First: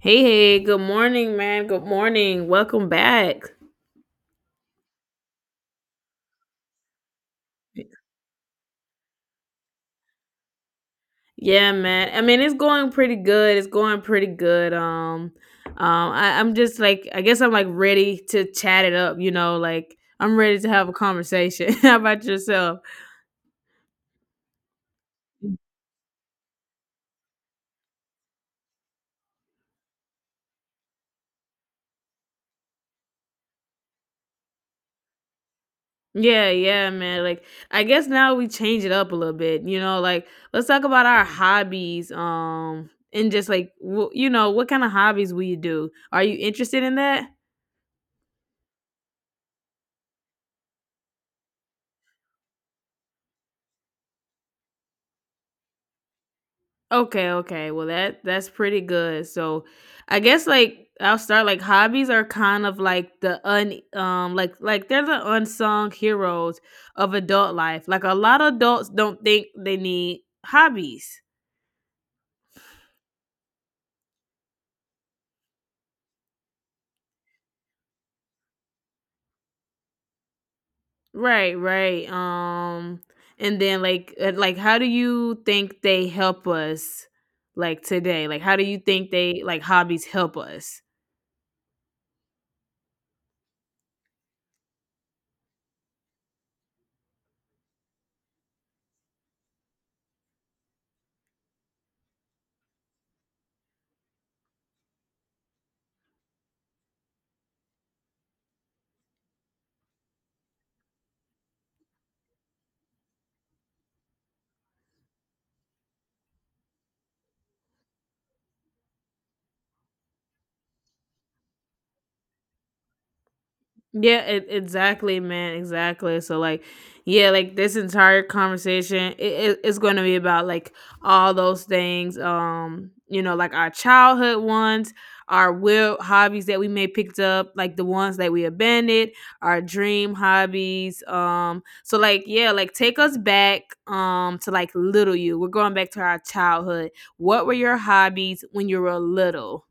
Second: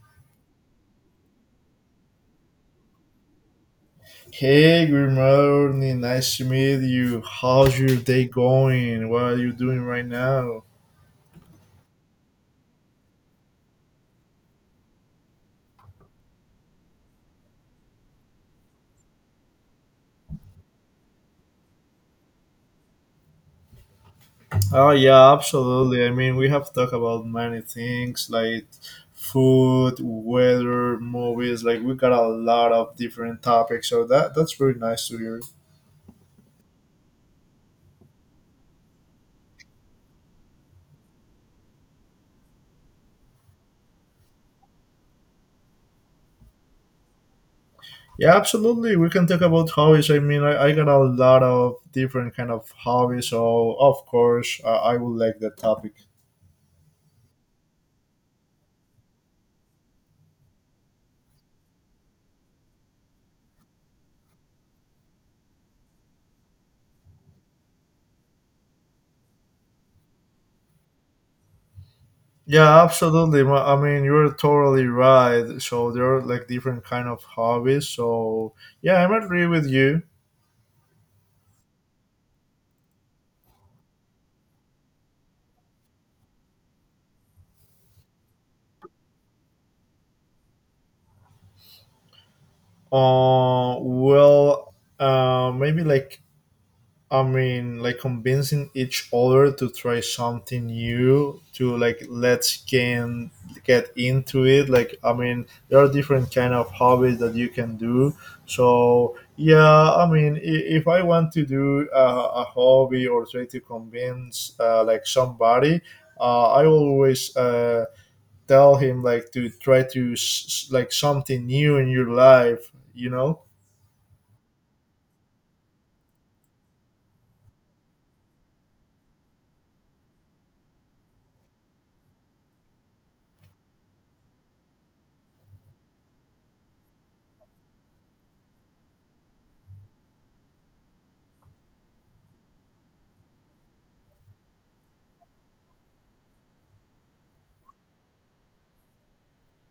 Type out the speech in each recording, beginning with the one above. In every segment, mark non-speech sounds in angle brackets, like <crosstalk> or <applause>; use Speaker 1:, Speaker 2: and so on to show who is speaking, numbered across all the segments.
Speaker 1: Hey, hey, good morning, man. Good morning. Welcome back.
Speaker 2: Hey, good morning. Nice to meet you. How's your day going? What are you doing right now?
Speaker 1: Yeah, man. It's going pretty good. It's going pretty good. I, I'm just like, I guess I'm like ready to chat it up. Like I'm ready to have a conversation. <laughs> How about yourself?
Speaker 2: Oh, yeah, absolutely. I mean, we have talked about many things like food, weather, movies. Like, we got a lot of different topics. So, that's very nice to hear.
Speaker 1: Yeah, yeah, man. Like, I guess now we change it up a little bit. Like let's talk about our hobbies. And just like, what kind of hobbies we do? Are you interested in that?
Speaker 2: Yeah, absolutely. We can talk about hobbies. I mean, I got a lot of different kind of hobbies. So, of course, I would like that topic.
Speaker 1: Okay, okay. Well, that's pretty good. So, I guess like I'll start like hobbies are kind of like the un like they're the unsung heroes of adult life. Like a lot of adults don't think they need hobbies.
Speaker 2: Yeah, absolutely. I mean, you're totally right. So there are like different kind of hobbies. So yeah, I'm agree with you.
Speaker 1: Right, right. And then like how do you think they help us like today? Like how do you think they like hobbies help us?
Speaker 2: Maybe like I mean, like convincing each other to try something new, to like let's can get into it. Like, I mean, there are different kind of hobbies that you can do. So yeah, I mean, if I want to do a hobby or try to convince like somebody, I always tell him like to try to like something new in your life. You know.
Speaker 1: Exactly, man, exactly. So like, yeah, like this entire conversation, it's going to be about like all those things. Like our childhood ones, our will hobbies that we may picked up, like the ones that we abandoned, our dream hobbies. So like, yeah, like take us back, to like little you. We're going back to our childhood. What were your hobbies when you were little?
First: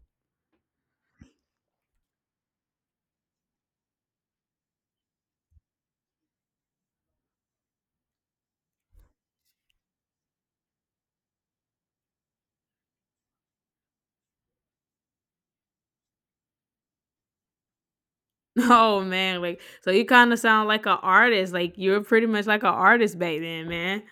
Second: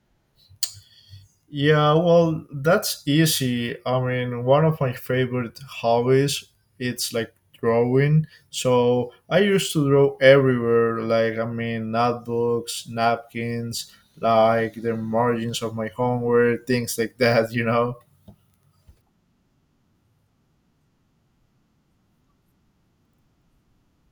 Speaker 2: Yeah, well, that's easy. I mean, one of my favorite hobbies it's like drawing. So I used to draw everywhere, like I mean, notebooks, napkins, like the margins of my homework, things like <laughs> that. You know?
Speaker 1: <laughs> Oh man, like so you kind of sound like an artist. Like you're pretty much like an artist back then, man.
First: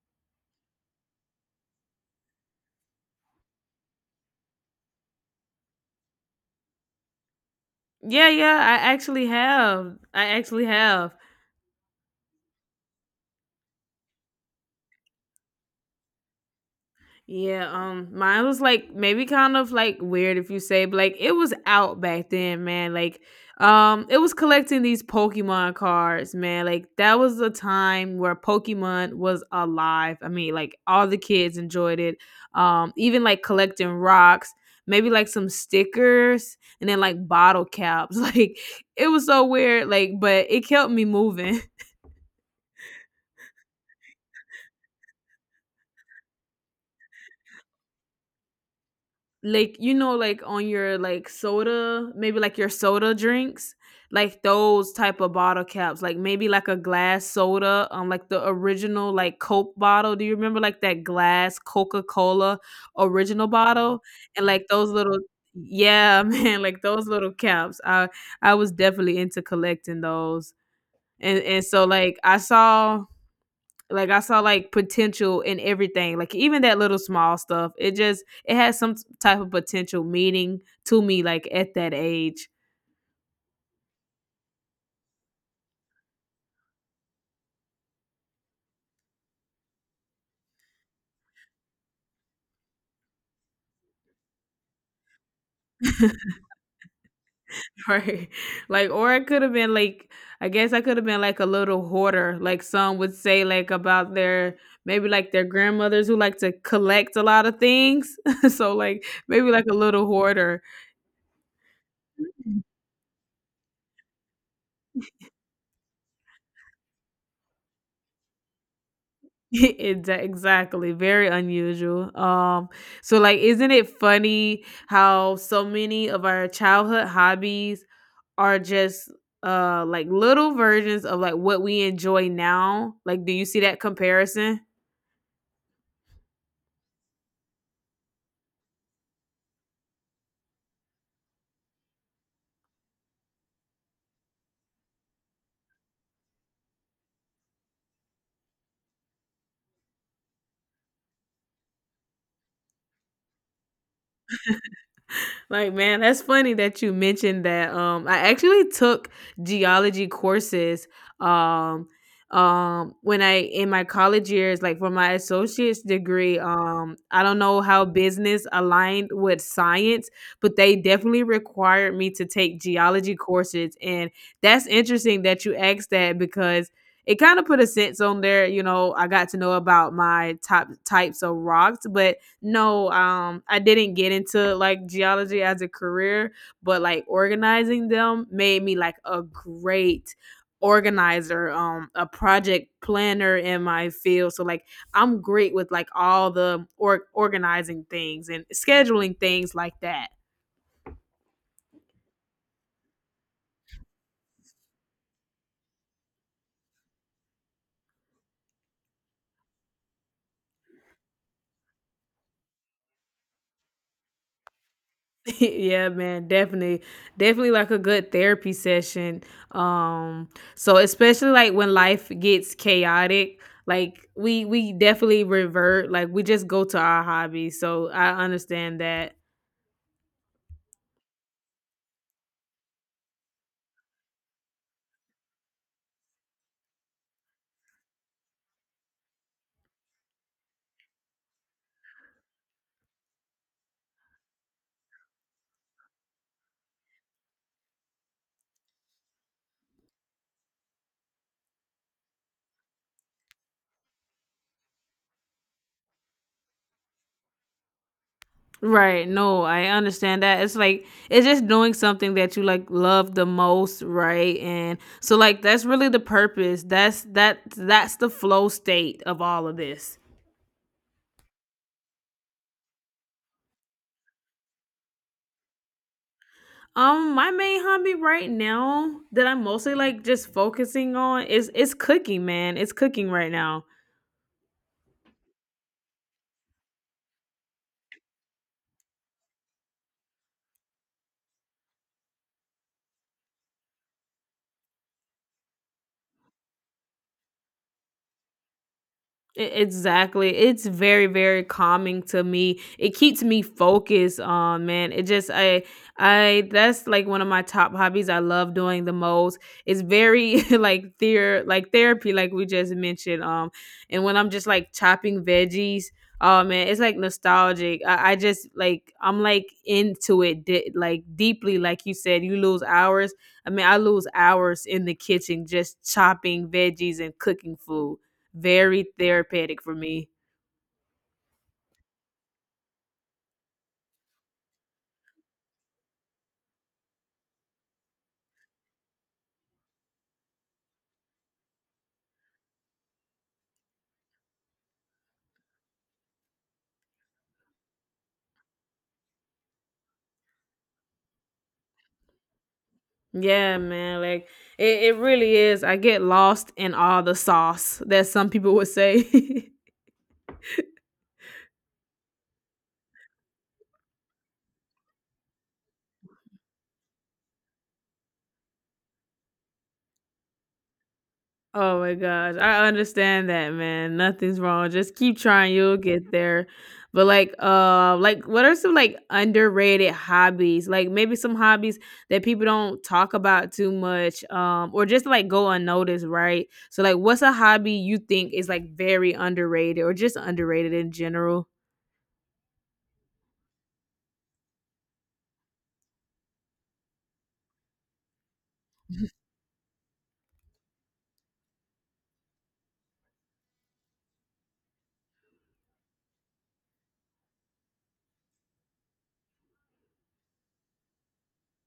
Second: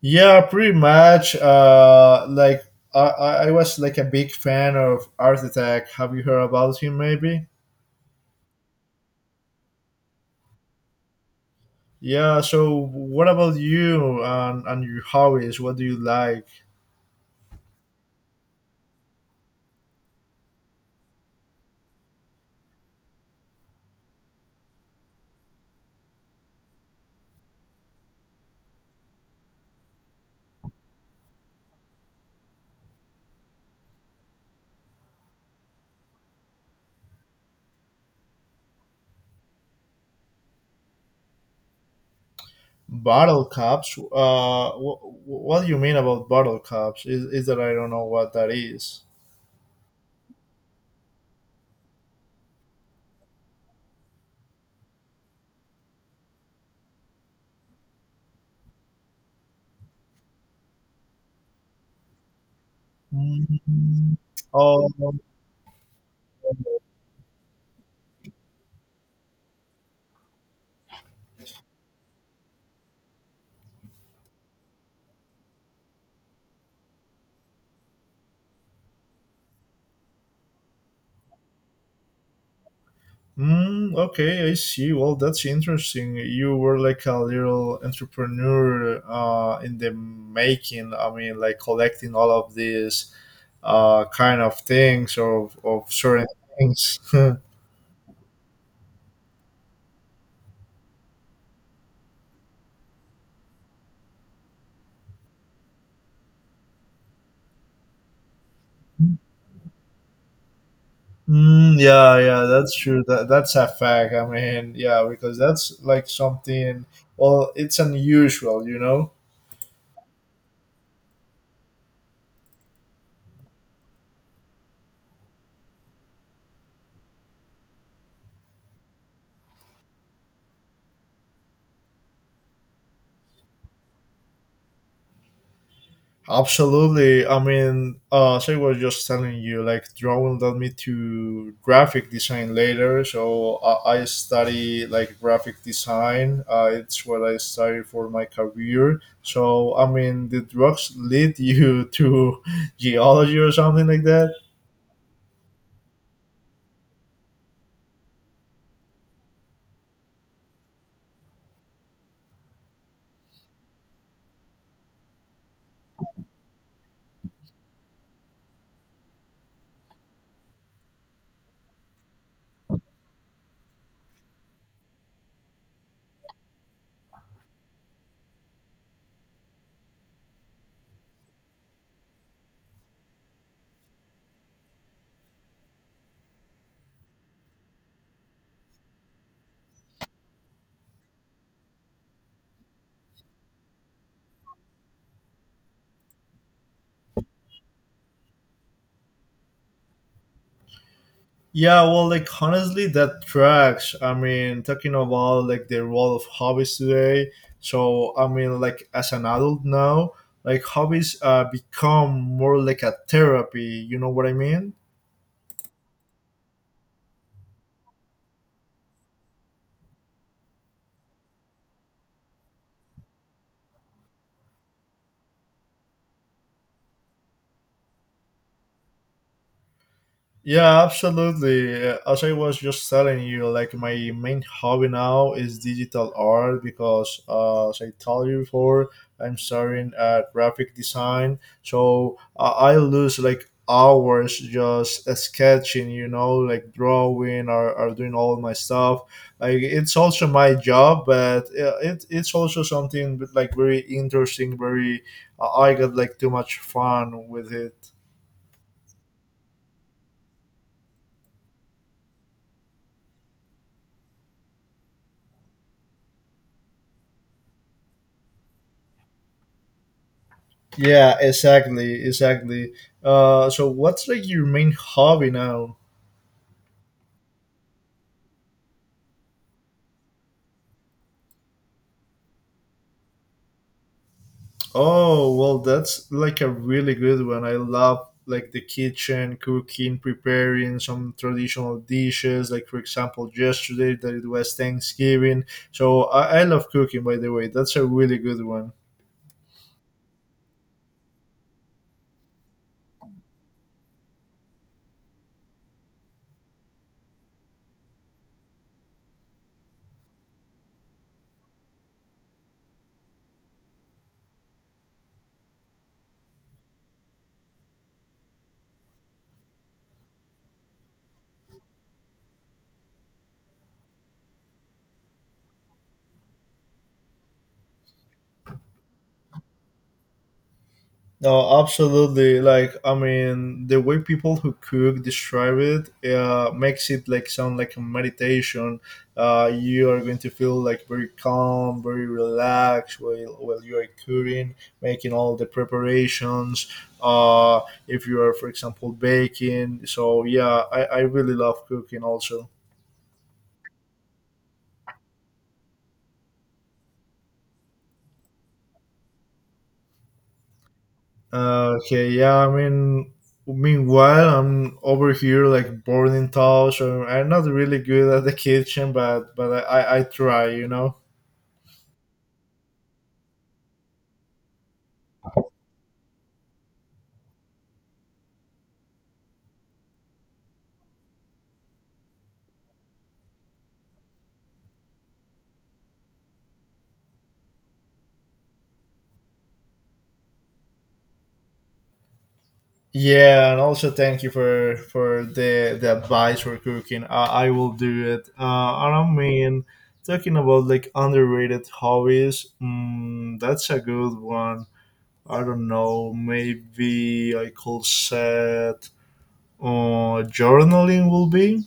Speaker 2: Yeah, pretty much. Like, I was like a big fan of Art Attack. Have you heard about him? Maybe.
Speaker 1: Yeah, yeah, I actually have. I actually have.
Speaker 2: Yeah. So, what about you and your hobbies? What do you like?
Speaker 1: Yeah, mine was like maybe kind of like weird if you say, but like it was out back then, man. Like, it was collecting these Pokemon cards, man. Like that was a time where Pokemon was alive. Like all the kids enjoyed it. Even like collecting rocks, maybe like some stickers, and then like bottle caps. <laughs> Like it was so weird, like, but it kept me moving.
Speaker 2: Bottle caps. What do you mean about bottle caps? Is that I don't know what that is?
Speaker 1: Like on your like soda, maybe like your soda drinks, like those type of bottle caps, like maybe like a glass soda, like the original like Coke bottle. Do you remember like that glass Coca-Cola original bottle?
Speaker 2: Mm.
Speaker 1: And like
Speaker 2: Oh,
Speaker 1: those little, yeah, <laughs> man, like those little caps. I was definitely into collecting those. And so like I saw like potential in everything. Like even that little small stuff. It has some type of potential meaning to me like at that age.
Speaker 2: mm, okay, I see. Well, that's interesting. You were like a little entrepreneur in the making. I mean, like collecting all of these kind of things of
Speaker 1: <laughs>
Speaker 2: certain things. <laughs>
Speaker 1: Right. <laughs> Like, or it could have been like, I guess I could have been like a little hoarder. Like some would say, like about their maybe like their grandmothers who like to collect a lot of things. <laughs> So like maybe like a little hoarder.
Speaker 2: Mm, yeah, yeah, that's
Speaker 1: <laughs>
Speaker 2: true. That's a fact. I mean, yeah, because that's like something. Well, it's unusual, you know.
Speaker 1: Exactly. Very unusual. So like, isn't it funny how so many of our childhood hobbies are just like little versions of like what we enjoy now? Like, do you see that comparison?
Speaker 2: Absolutely. I mean, as I was just telling you, like drawing led me to graphic design later. So I study like graphic design. It's what I study for my career. So I mean, did drugs lead you to <laughs> geology or something like that?
Speaker 1: Like man, that's funny that you mentioned that. I actually took geology courses, um when I in my college years like for my associate's degree. I don't know how business aligned with science, but they definitely required me to take geology courses, and that's interesting that you asked that because it kind of put a sense on there. You know, I got to know about my top types of rocks. But no, I didn't get into like geology as a career, but like organizing them made me like a great organizer, a project planner in my field. So like I'm great with like all the organizing things and scheduling things like that.
Speaker 2: Yeah, well, like honestly, that tracks. I mean, talking about like the role of hobbies today. So, I mean, like as an adult now, like hobbies become more like a therapy. You know what I mean?
Speaker 1: <laughs> Yeah, man, definitely. Definitely like a good therapy session. Um so especially like when life gets chaotic, like we definitely revert, like we just go to our hobbies. So I understand that.
Speaker 2: Yeah, absolutely. As I was just telling you, like my main hobby now is digital art because, as I told you before, I'm starting at graphic design. So I lose like hours just sketching, you know, like drawing or doing all my stuff. Like it's also my job, but it's also something like very interesting. Very, I got like too much fun with it.
Speaker 1: Right. No, I understand that. It's like it's just doing something that you like love the most, right? And so like that's really the purpose. That's the flow state of all of this.
Speaker 2: Yeah, exactly, exactly. So what's like your main hobby now?
Speaker 1: My main hobby right now that I'm mostly like just focusing on is it's cooking, man. It's cooking right now.
Speaker 2: Oh, well, that's like a really good one. I love like the kitchen, cooking, preparing some traditional dishes. Like for example, yesterday that it was Thanksgiving, so I love cooking. By the way, that's a really good one.
Speaker 1: Exactly. It's very, very calming to me. It keeps me focused. Man, it just I that's like one of my top hobbies. I love doing the most. It's very <laughs> like theor like therapy, like we just mentioned. And when I'm just like chopping veggies, oh man, it's like nostalgic. I just like I'm like into it deeply. Like you said, you lose hours. I mean, I lose hours in the kitchen just chopping veggies and cooking food, very therapeutic for me.
Speaker 2: No, absolutely. Like, I mean, the way people who cook describe it makes it like sound like a meditation. You are going to feel like very calm, very relaxed while you are cooking, making all the preparations. Uh, if you are, for example, baking. So, yeah, I really love cooking also.
Speaker 1: Yeah, man. Like it really is. I get lost in all the sauce that some people would say. <laughs>
Speaker 2: Okay, yeah, I mean, meanwhile, I'm over here like boarding toss. Or I'm not really good at the kitchen, but but I try, you know.
Speaker 1: Oh my gosh. I understand that, man. Nothing's wrong. Just keep trying, you'll get <laughs> there. But like what are some like underrated hobbies? Like maybe some hobbies that people don't talk about too much or just like go unnoticed, right? So like what's a hobby you think is like very underrated or just underrated in general?
Speaker 2: Yeah, and also thank you for the advice for cooking. I will do it. And I don't mean, talking about like underrated hobbies, mm, that's a good one. I don't know, maybe I could set journaling will be.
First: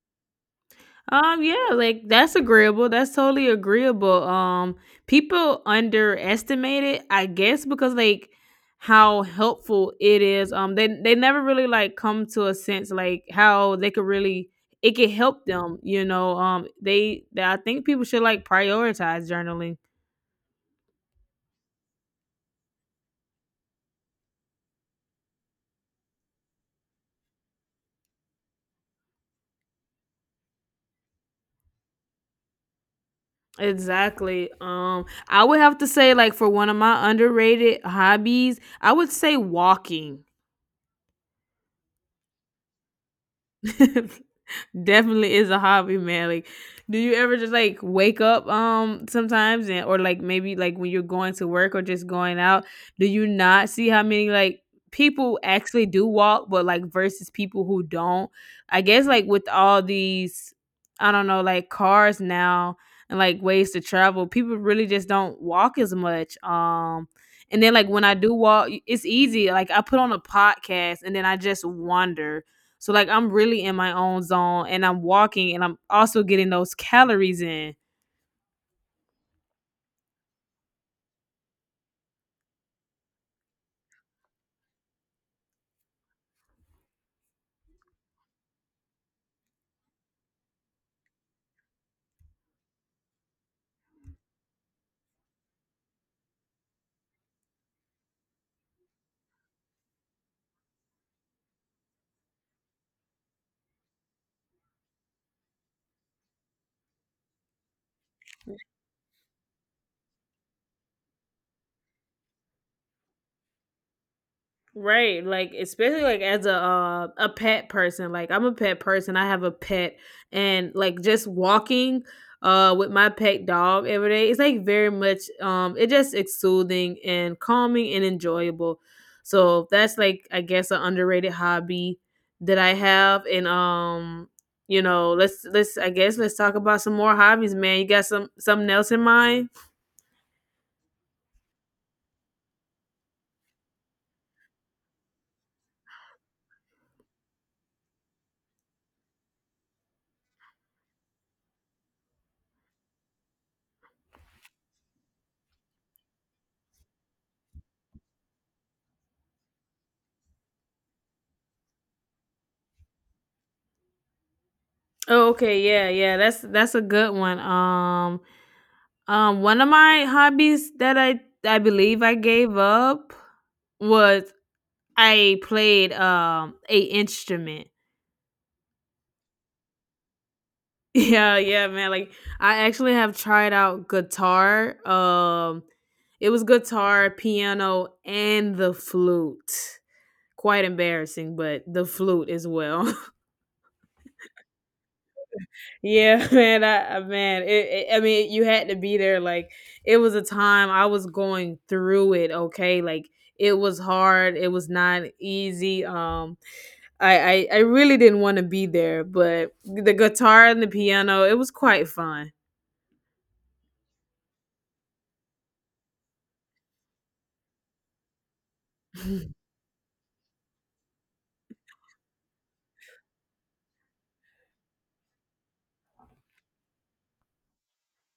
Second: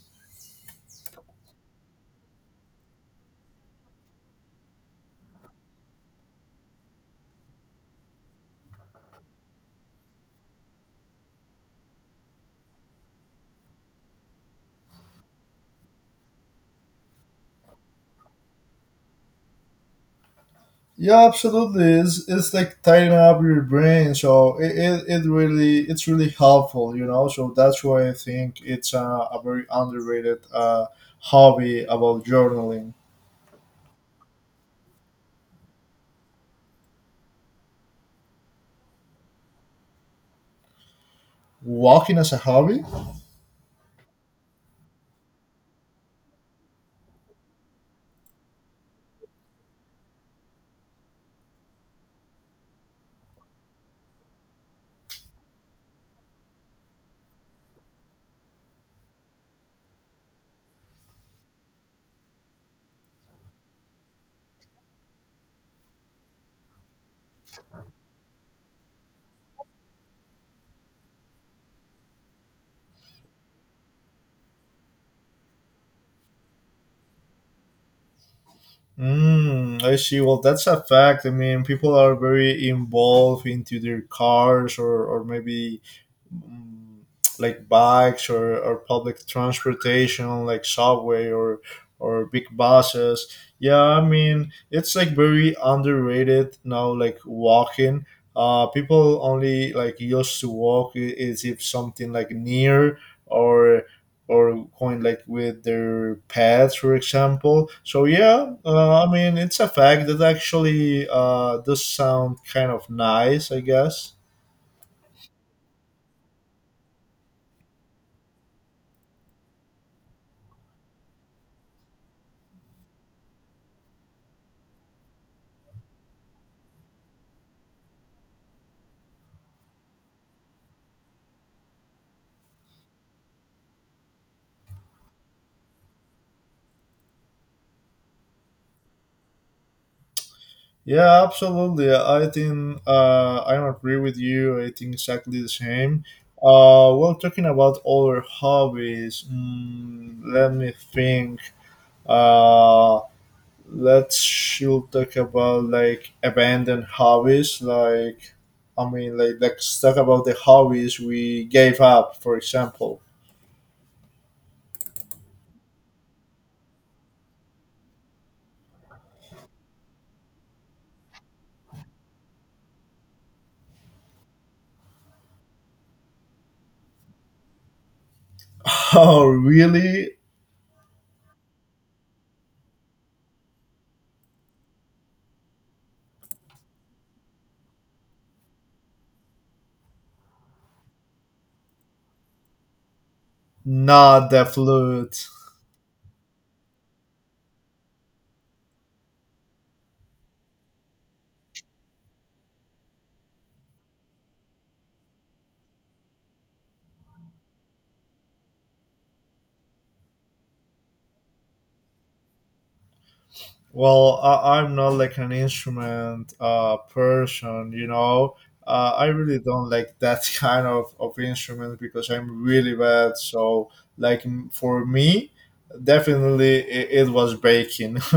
Speaker 1: Yeah, like that's agreeable. That's totally agreeable. People underestimate it, I guess, because like how helpful it is. They never really like come to a sense like how they could really it could help them. You know, they I think people should like prioritize journaling.
Speaker 2: Yeah, absolutely. It's like tighten up your brain. So it really it's really helpful, you know. So that's why I think it's a very underrated hobby about journaling.
Speaker 1: Exactly. I would have to say like for one of my underrated hobbies, I would say walking.
Speaker 2: Walking as a hobby?
Speaker 1: <laughs> Definitely is a hobby, man. Like, do you ever just like wake up sometimes and or like maybe like when you're going to work or just going out, do you not see how many like people actually do walk but like versus people who don't? I guess like with all these, I don't know, like cars now and like ways to travel, people really just don't walk as much. And then like when I do walk, it's easy. Like I put on a podcast and then I just wander, so like I'm really in my own zone and I'm walking and I'm also getting those calories in.
Speaker 2: Mm, I see. Well, that's a fact. I mean, people are very involved into their cars or maybe mm, like bikes or public transportation like subway or big buses. Yeah, I mean, it's like very underrated now, like walking. People only like used to walk is if something like near or or going like with their pets, for example. So yeah, I mean it's a fact that actually does sound kind of nice, I guess.
Speaker 1: Right, like especially like as a pet person, like I'm a pet person. I have a pet, and like just walking with my pet dog every day, it's like very much it just it's soothing and calming and enjoyable. So that's like I guess an underrated hobby that I have, and you know let's I guess let's talk about some more hobbies, man. You got some something else in mind?
Speaker 2: Yeah, absolutely. I think I agree with you. I think exactly the same. Well, talking about other hobbies, mm, let me think. Uh, let's should talk about like abandoned hobbies like I mean like let's talk about the hobbies we gave up for example.
Speaker 1: Oh, okay, yeah, yeah, that's a good one. One of my hobbies that I believe I gave up was I played a instrument. <laughs>
Speaker 2: <laughs> Oh really.
Speaker 1: Yeah, yeah, man. Like I actually have tried out guitar. It was guitar, piano, and the flute. Quite embarrassing, but the flute as well. <laughs>
Speaker 2: Not the flute.
Speaker 1: Yeah, <laughs> man, I mean, you had to be there. Like, it was a time I was going through it. Okay, like it was hard. It was not easy. I really didn't want to be there, but the guitar and the piano, it was quite fun.
Speaker 2: Well, I, I'm not like an instrument person, you know. I really don't like that <laughs> kind of instrument because I'm really bad. So like for me definitely it was baking. <laughs>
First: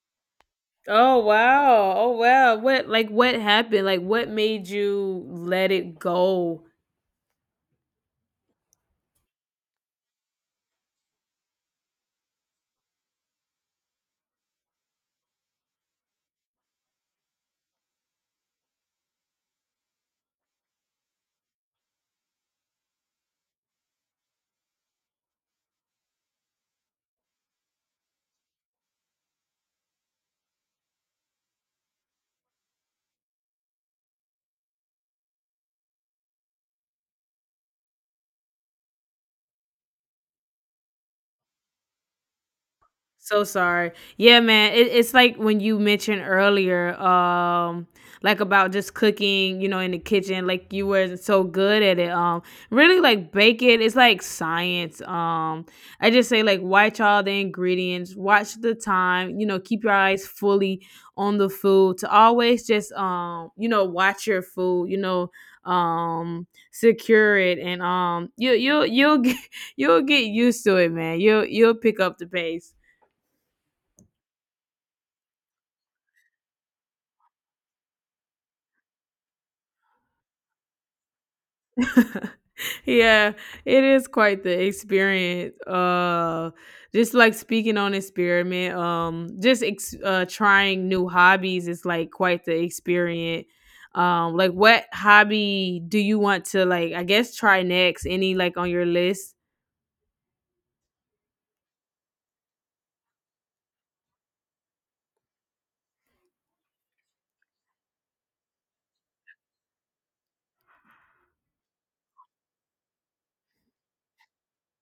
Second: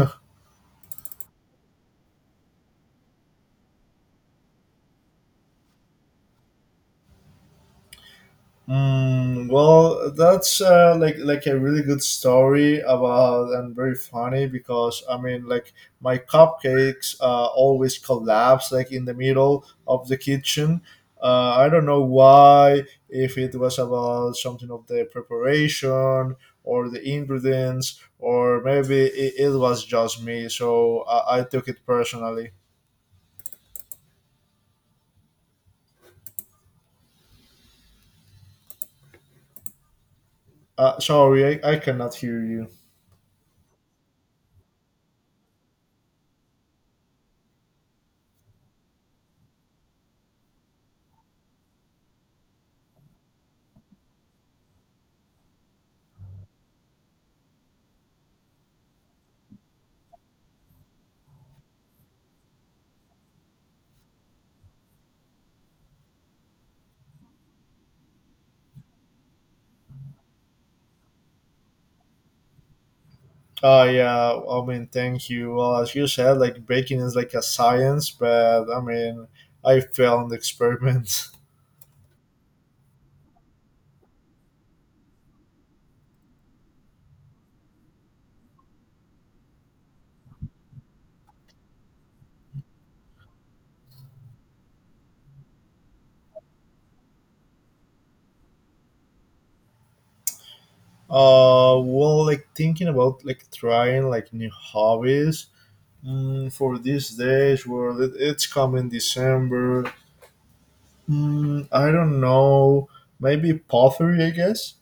Speaker 1: Oh wow! Oh wow! What like what happened? Like what made you let it go?
Speaker 2: Mm, well, that's like a really good story about and very funny because I mean like my cupcakes always collapse like in the middle of the kitchen. I don't know why if it was about something of the preparation or the ingredients or maybe it was just me. So I took it personally. Sorry, I cannot hear you.
Speaker 1: So sorry. Yeah, man. It's like when you mentioned earlier, like about just cooking, you know, in the kitchen, like you were so good at it. Really like baking, it's like science. I just say like watch all the ingredients, watch the time, you know, keep your eyes fully on the food to always just you know, watch your food, you know, um secure it and you you will you'll get <laughs> you'll get used to it, man, you'll pick up the pace.
Speaker 2: Yeah, I mean, thank you. Well, as you said, like baking is like a science, but I mean, I failed in the experiment. <laughs>
Speaker 1: <laughs> Yeah, it is quite the experience. Just like speaking on experiment, trying new hobbies is like quite the experience. Like what hobby do you want to like? I guess try next. Any like on your list?
Speaker 2: Well, like thinking about like trying like new hobbies mm, for these days. Well, it's coming December. Mm, I don't know. Maybe pottery, I guess.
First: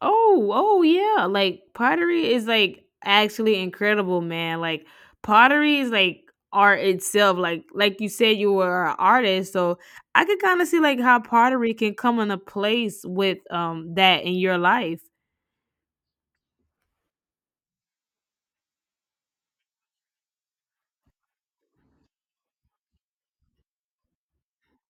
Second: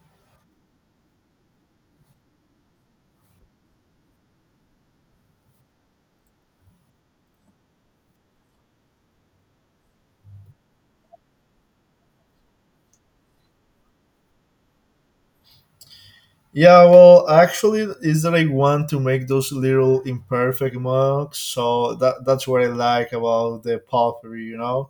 Speaker 1: Oh, oh yeah. Like pottery is like actually incredible, man. Like pottery is like art itself. Like you said, you were an artist, so I could kind of see like how pottery can come in a place with that in your life.
Speaker 2: Yeah, well, actually, is that I want to make those little imperfect mugs, so that's what I like about the pottery, you know.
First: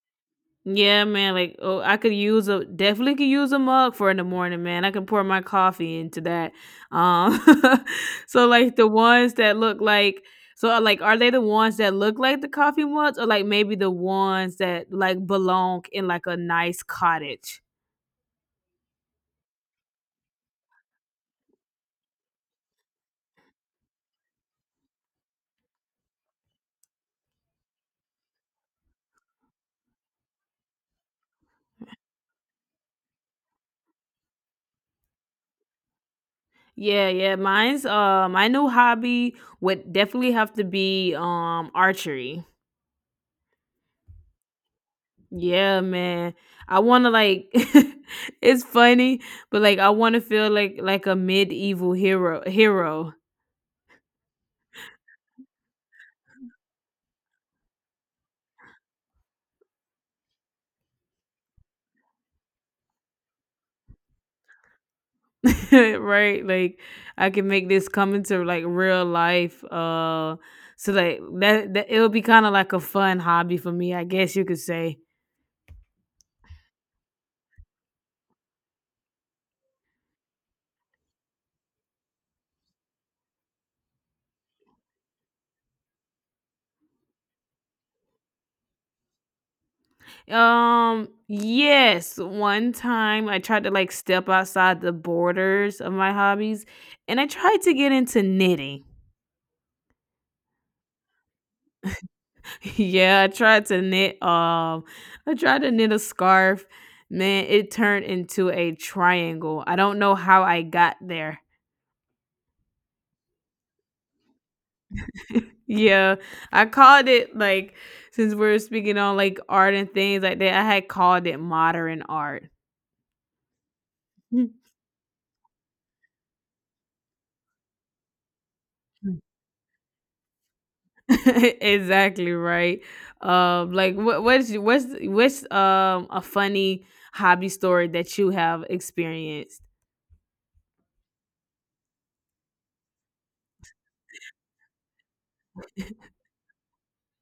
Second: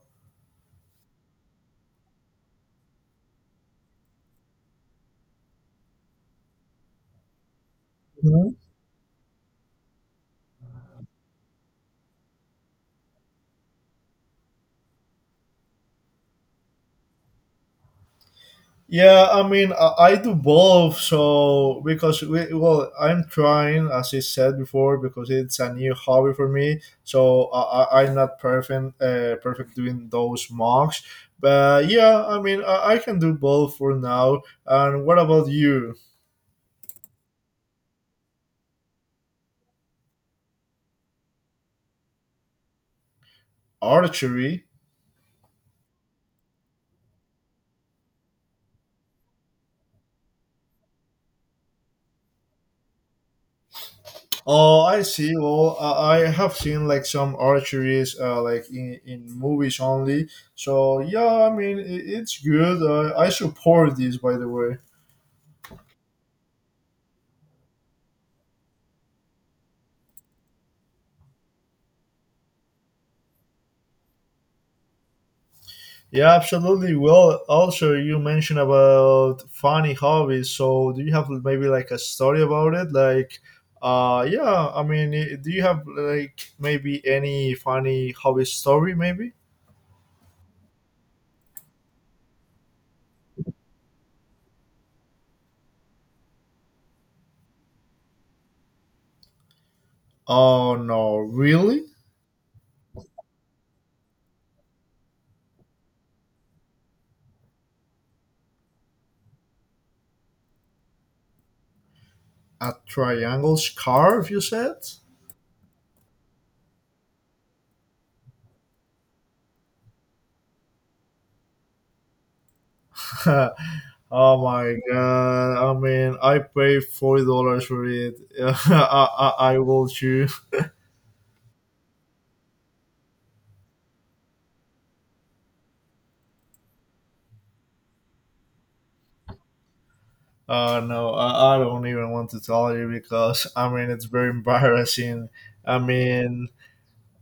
Speaker 1: Yeah, man. Like, oh, I could use a definitely could use a mug for in the morning, man. I can pour my coffee into that. Um, <laughs> so like the ones that look like so like are they the ones that look like the coffee mugs or like maybe the ones that like belong in like a nice cottage?
Speaker 2: Yeah, I mean, I do both. So because we, well, I'm trying, as I said before, because it's a new hobby for me. So I'm not perfect, perfect doing those mocks. But yeah, I mean, I can do both for now. And what about you?
Speaker 1: Yeah, yeah. Mine's my new hobby would definitely have to be archery.
Speaker 2: Archery?
Speaker 1: Yeah, man. I want to like <laughs> it's funny, but like I want to feel like a medieval hero.
Speaker 2: Oh, I see. Well, I have seen like some archeries, like in movies only. So yeah, I mean, it's good. I support this, by the way.
Speaker 1: <laughs> Right? Like I can make this come into like real life so like that it'll be kind of like a fun hobby for me, I guess you could say.
Speaker 2: Yeah, absolutely. Well, also you mentioned about funny hobbies. So, do you have maybe like a story about it? Like, yeah. I mean, do you have like maybe any funny hobby story? Maybe.
Speaker 1: Yes, one time I tried to like step outside the borders of my hobbies and I tried to get into knitting.
Speaker 2: Oh no, really?
Speaker 1: <laughs> Yeah, I tried to knit a scarf. Man, it turned into a triangle. I don't know how I got there.
Speaker 2: A triangle scarf? You said?
Speaker 1: Yeah, I called it like, since we're speaking on like art and things like that, I had called it modern art.
Speaker 2: <laughs> Oh
Speaker 1: Mm.
Speaker 2: my god! I mean, I paid $40 for it. <laughs> I, I I will choose.
Speaker 1: <laughs> Exactly, right. Like what's a funny hobby story that you have experienced?
Speaker 2: No, I don't even want to tell you because I mean it's very embarrassing. I mean,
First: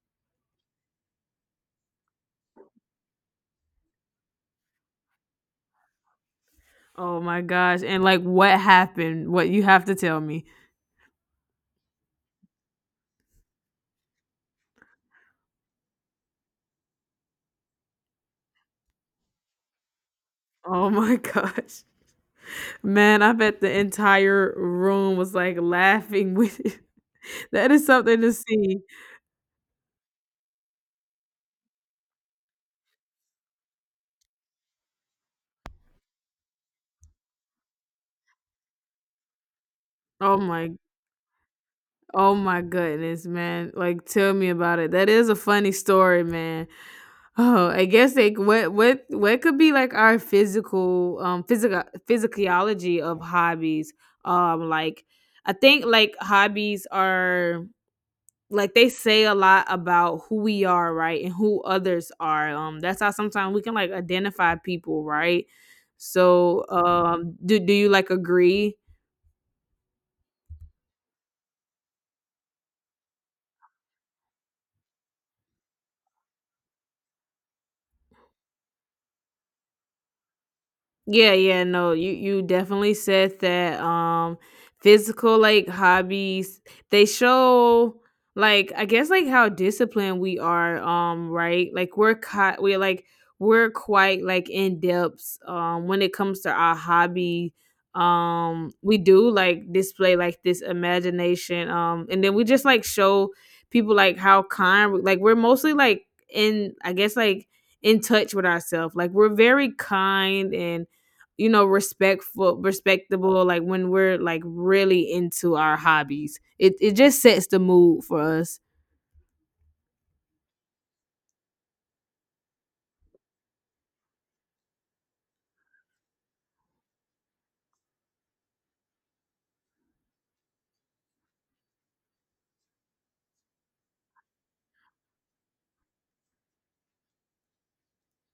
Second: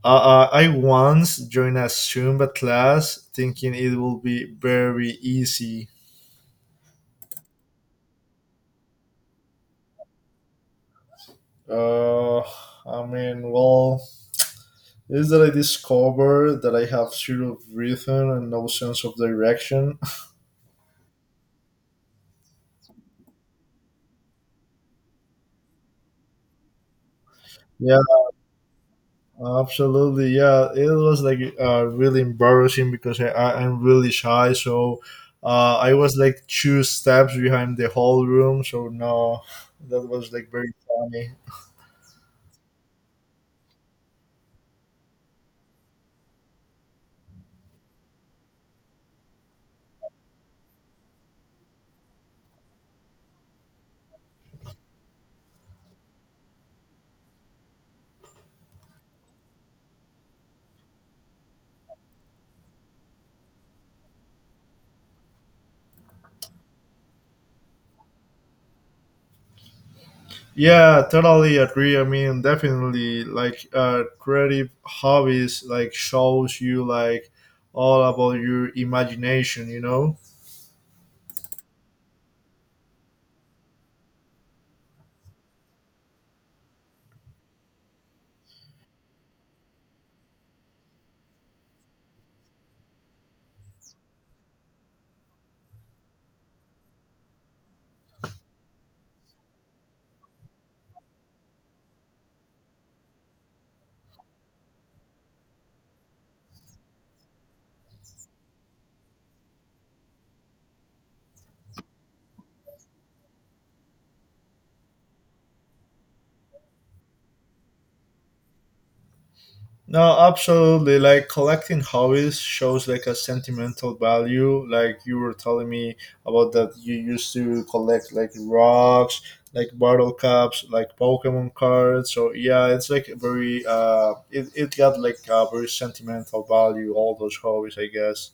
Speaker 2: I once joined a Zumba class thinking it will be very easy.
Speaker 1: Oh my gosh. And like what happened? What you have to tell me.
Speaker 2: I mean, well, is that I discovered that I have zero rhythm and no sense of direction. <laughs>
Speaker 1: Oh my <laughs> gosh. Man, I bet the entire room was like laughing with you. <laughs> That is
Speaker 2: Yeah,
Speaker 1: something to see.
Speaker 2: absolutely, yeah. It was like really embarrassing because I'm really shy, so I was like two steps behind the whole room. So no, that was
Speaker 1: Oh
Speaker 2: like very
Speaker 1: my
Speaker 2: funny.
Speaker 1: oh my goodness, man. Like, tell me about it. That is a funny story, man. Oh, I guess, like, what could be like our physical, physicalology of hobbies? Like, I think like hobbies are like they say a lot about who we are, right, and who others are. That's how sometimes we can like identify people, right? So, um, do you like agree?
Speaker 2: Yeah, totally agree. I mean, definitely, like creative hobbies like shows you like all about your imagination. You know.
Speaker 1: Yeah, yeah, no, you definitely said that physical like hobbies, they show like I guess like how disciplined we are, right? Like we're quite like in depth when it comes to our hobby. We do like display like this imagination, and then we just like show people like how like we're mostly like in I guess like in touch with ourselves. Like we're very kind and, you know, respectful respectable. Like when we're like really into our hobbies, it just sets the mood for us.
Speaker 2: No, absolutely. Like collecting hobbies shows like a sentimental value. Like you were telling me about that you used to collect like rocks, like bottle caps, like Pokemon cards. So yeah, it's like very it got like a very sentimental value. All those hobbies, I guess.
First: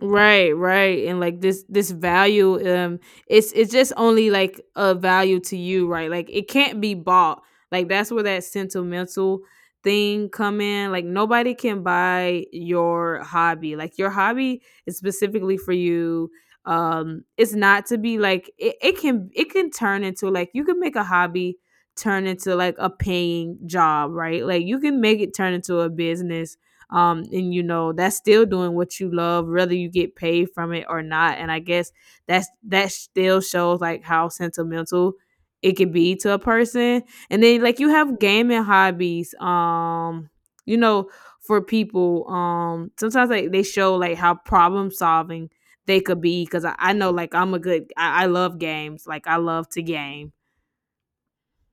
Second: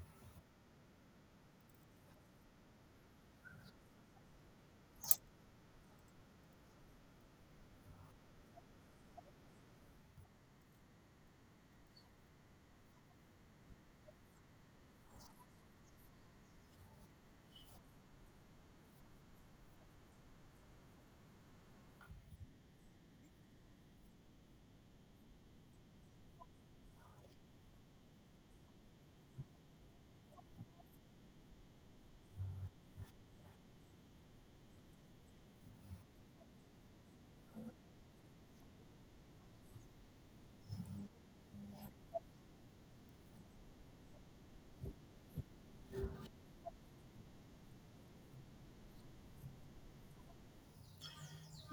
Speaker 1: Right, right. And like this value, it's just only like a value to you, right? Like it can't be bought. Like that's where that sentimental thing come in. Like nobody can buy your hobby. Like your hobby is specifically for you. It's not to be like it can turn into like you can make a hobby turn into like a paying job, right? Like you can make it turn into a business, and you know that's still doing what you love whether you get paid from it or not. And I guess that's that still shows like how sentimental it could be to a person. And then like you have gaming hobbies, you know, for people sometimes like they show like how problem solving they could be, because I know like I love games. Like I love to game.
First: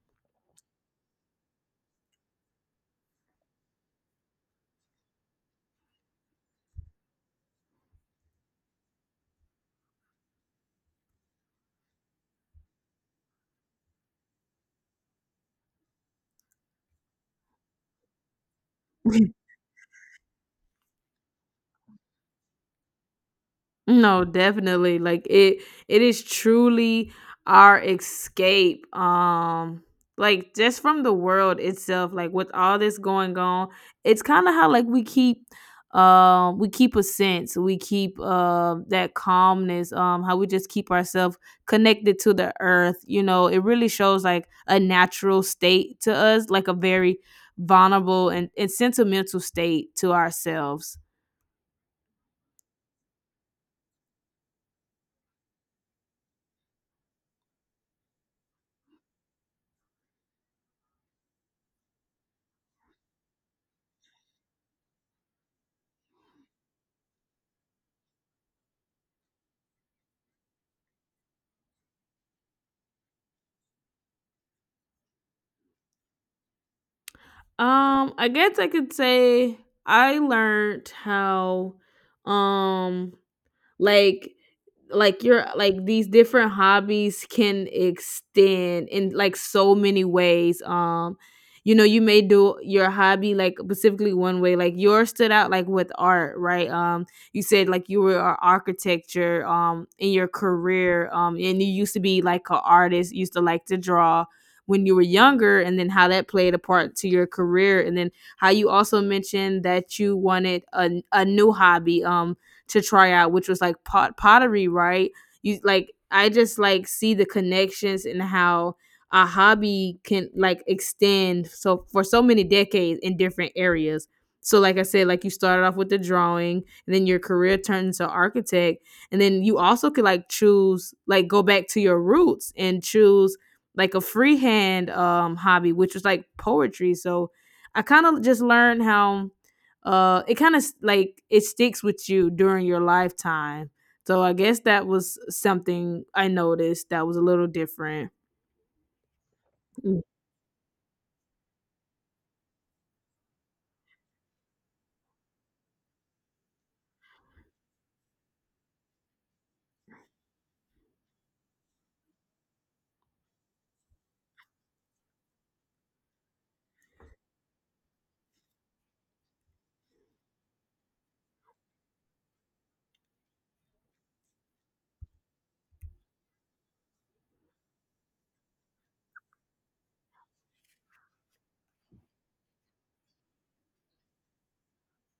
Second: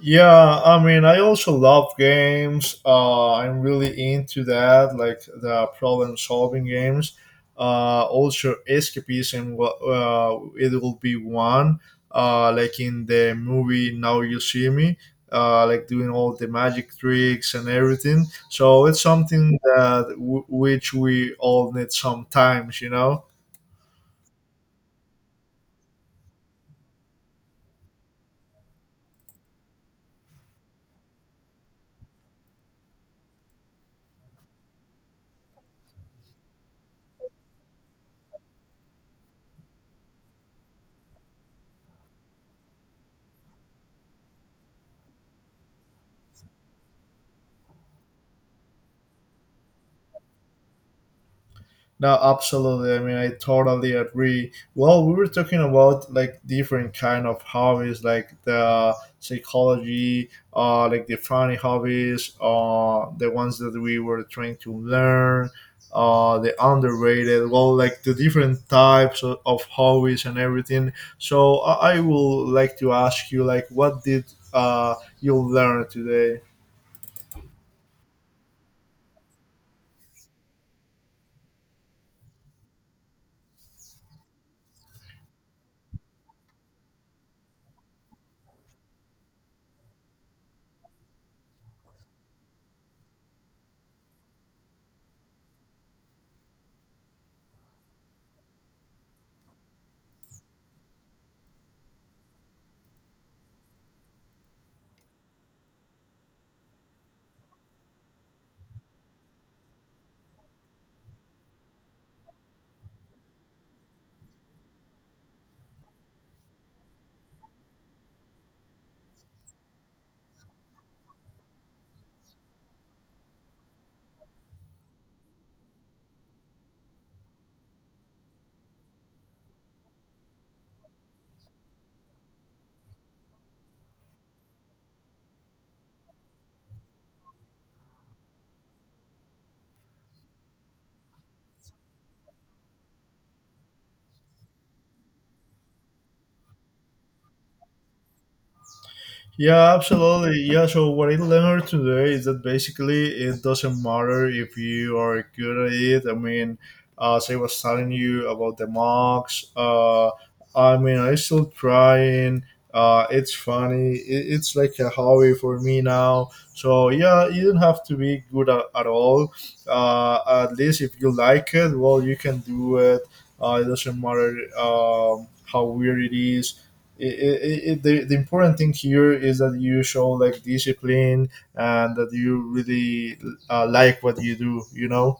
Speaker 2: Yeah, I mean, I also love games. I'm really into that, like the problem solving games. Also, escapism, it will be one, like in the movie Now You See Me, like doing all the magic tricks and everything. So it's
Speaker 1: <laughs>
Speaker 2: something that which we all need sometimes, you know?
Speaker 1: No, definitely like it is truly our escape, like just from the world itself like with all this going on. It's kind of how like we keep a sense. We keep that calmness, how we just keep ourselves connected to the earth. You know, it really shows like a natural state to us, like a very vulnerable and sentimental state to ourselves.
Speaker 2: No, absolutely. I mean, I totally agree. Well, we were talking about like different kind of hobbies, like the psychology, like the funny hobbies, the ones that we were trying to learn, the underrated. Well, like the different types of hobbies and everything. So I will like to ask you, like, what did uh you learn today?
Speaker 1: I guess I could say I learned how um like like your like these different hobbies can extend in like so many ways. You know, you may do your hobby like specifically one way. Like yours stood out like with art, right? You said like you were a architecture in your career, and you used to be like an artist, used to like to draw when you were younger, and then how that played a part to your career. And then how you also mentioned that you wanted a new hobby to try out, which was like pottery, right? You like I just like see the connections and how a hobby can like extend so for so many decades in different areas. So like I said, like you started off with the drawing, and then your career turned into architect, and then you also could like choose like go back to your roots and choose like a freehand hobby, which was like poetry. So I kind of just learned how it kind of like it sticks with you during your lifetime. So I guess that was something I noticed that was a little different.
Speaker 2: Yeah, absolutely. Yeah, so what I learned today is that basically it doesn't matter if you are good at it. I mean, as I was telling you about the mocks, I mean, I still trying. It's funny. It's like a hobby for me now. So, yeah, you don't have to be good at all. At least if you like it, well, you can do it. It doesn't matter how weird it is. The important thing here is that you show like discipline, and that you really like what you do.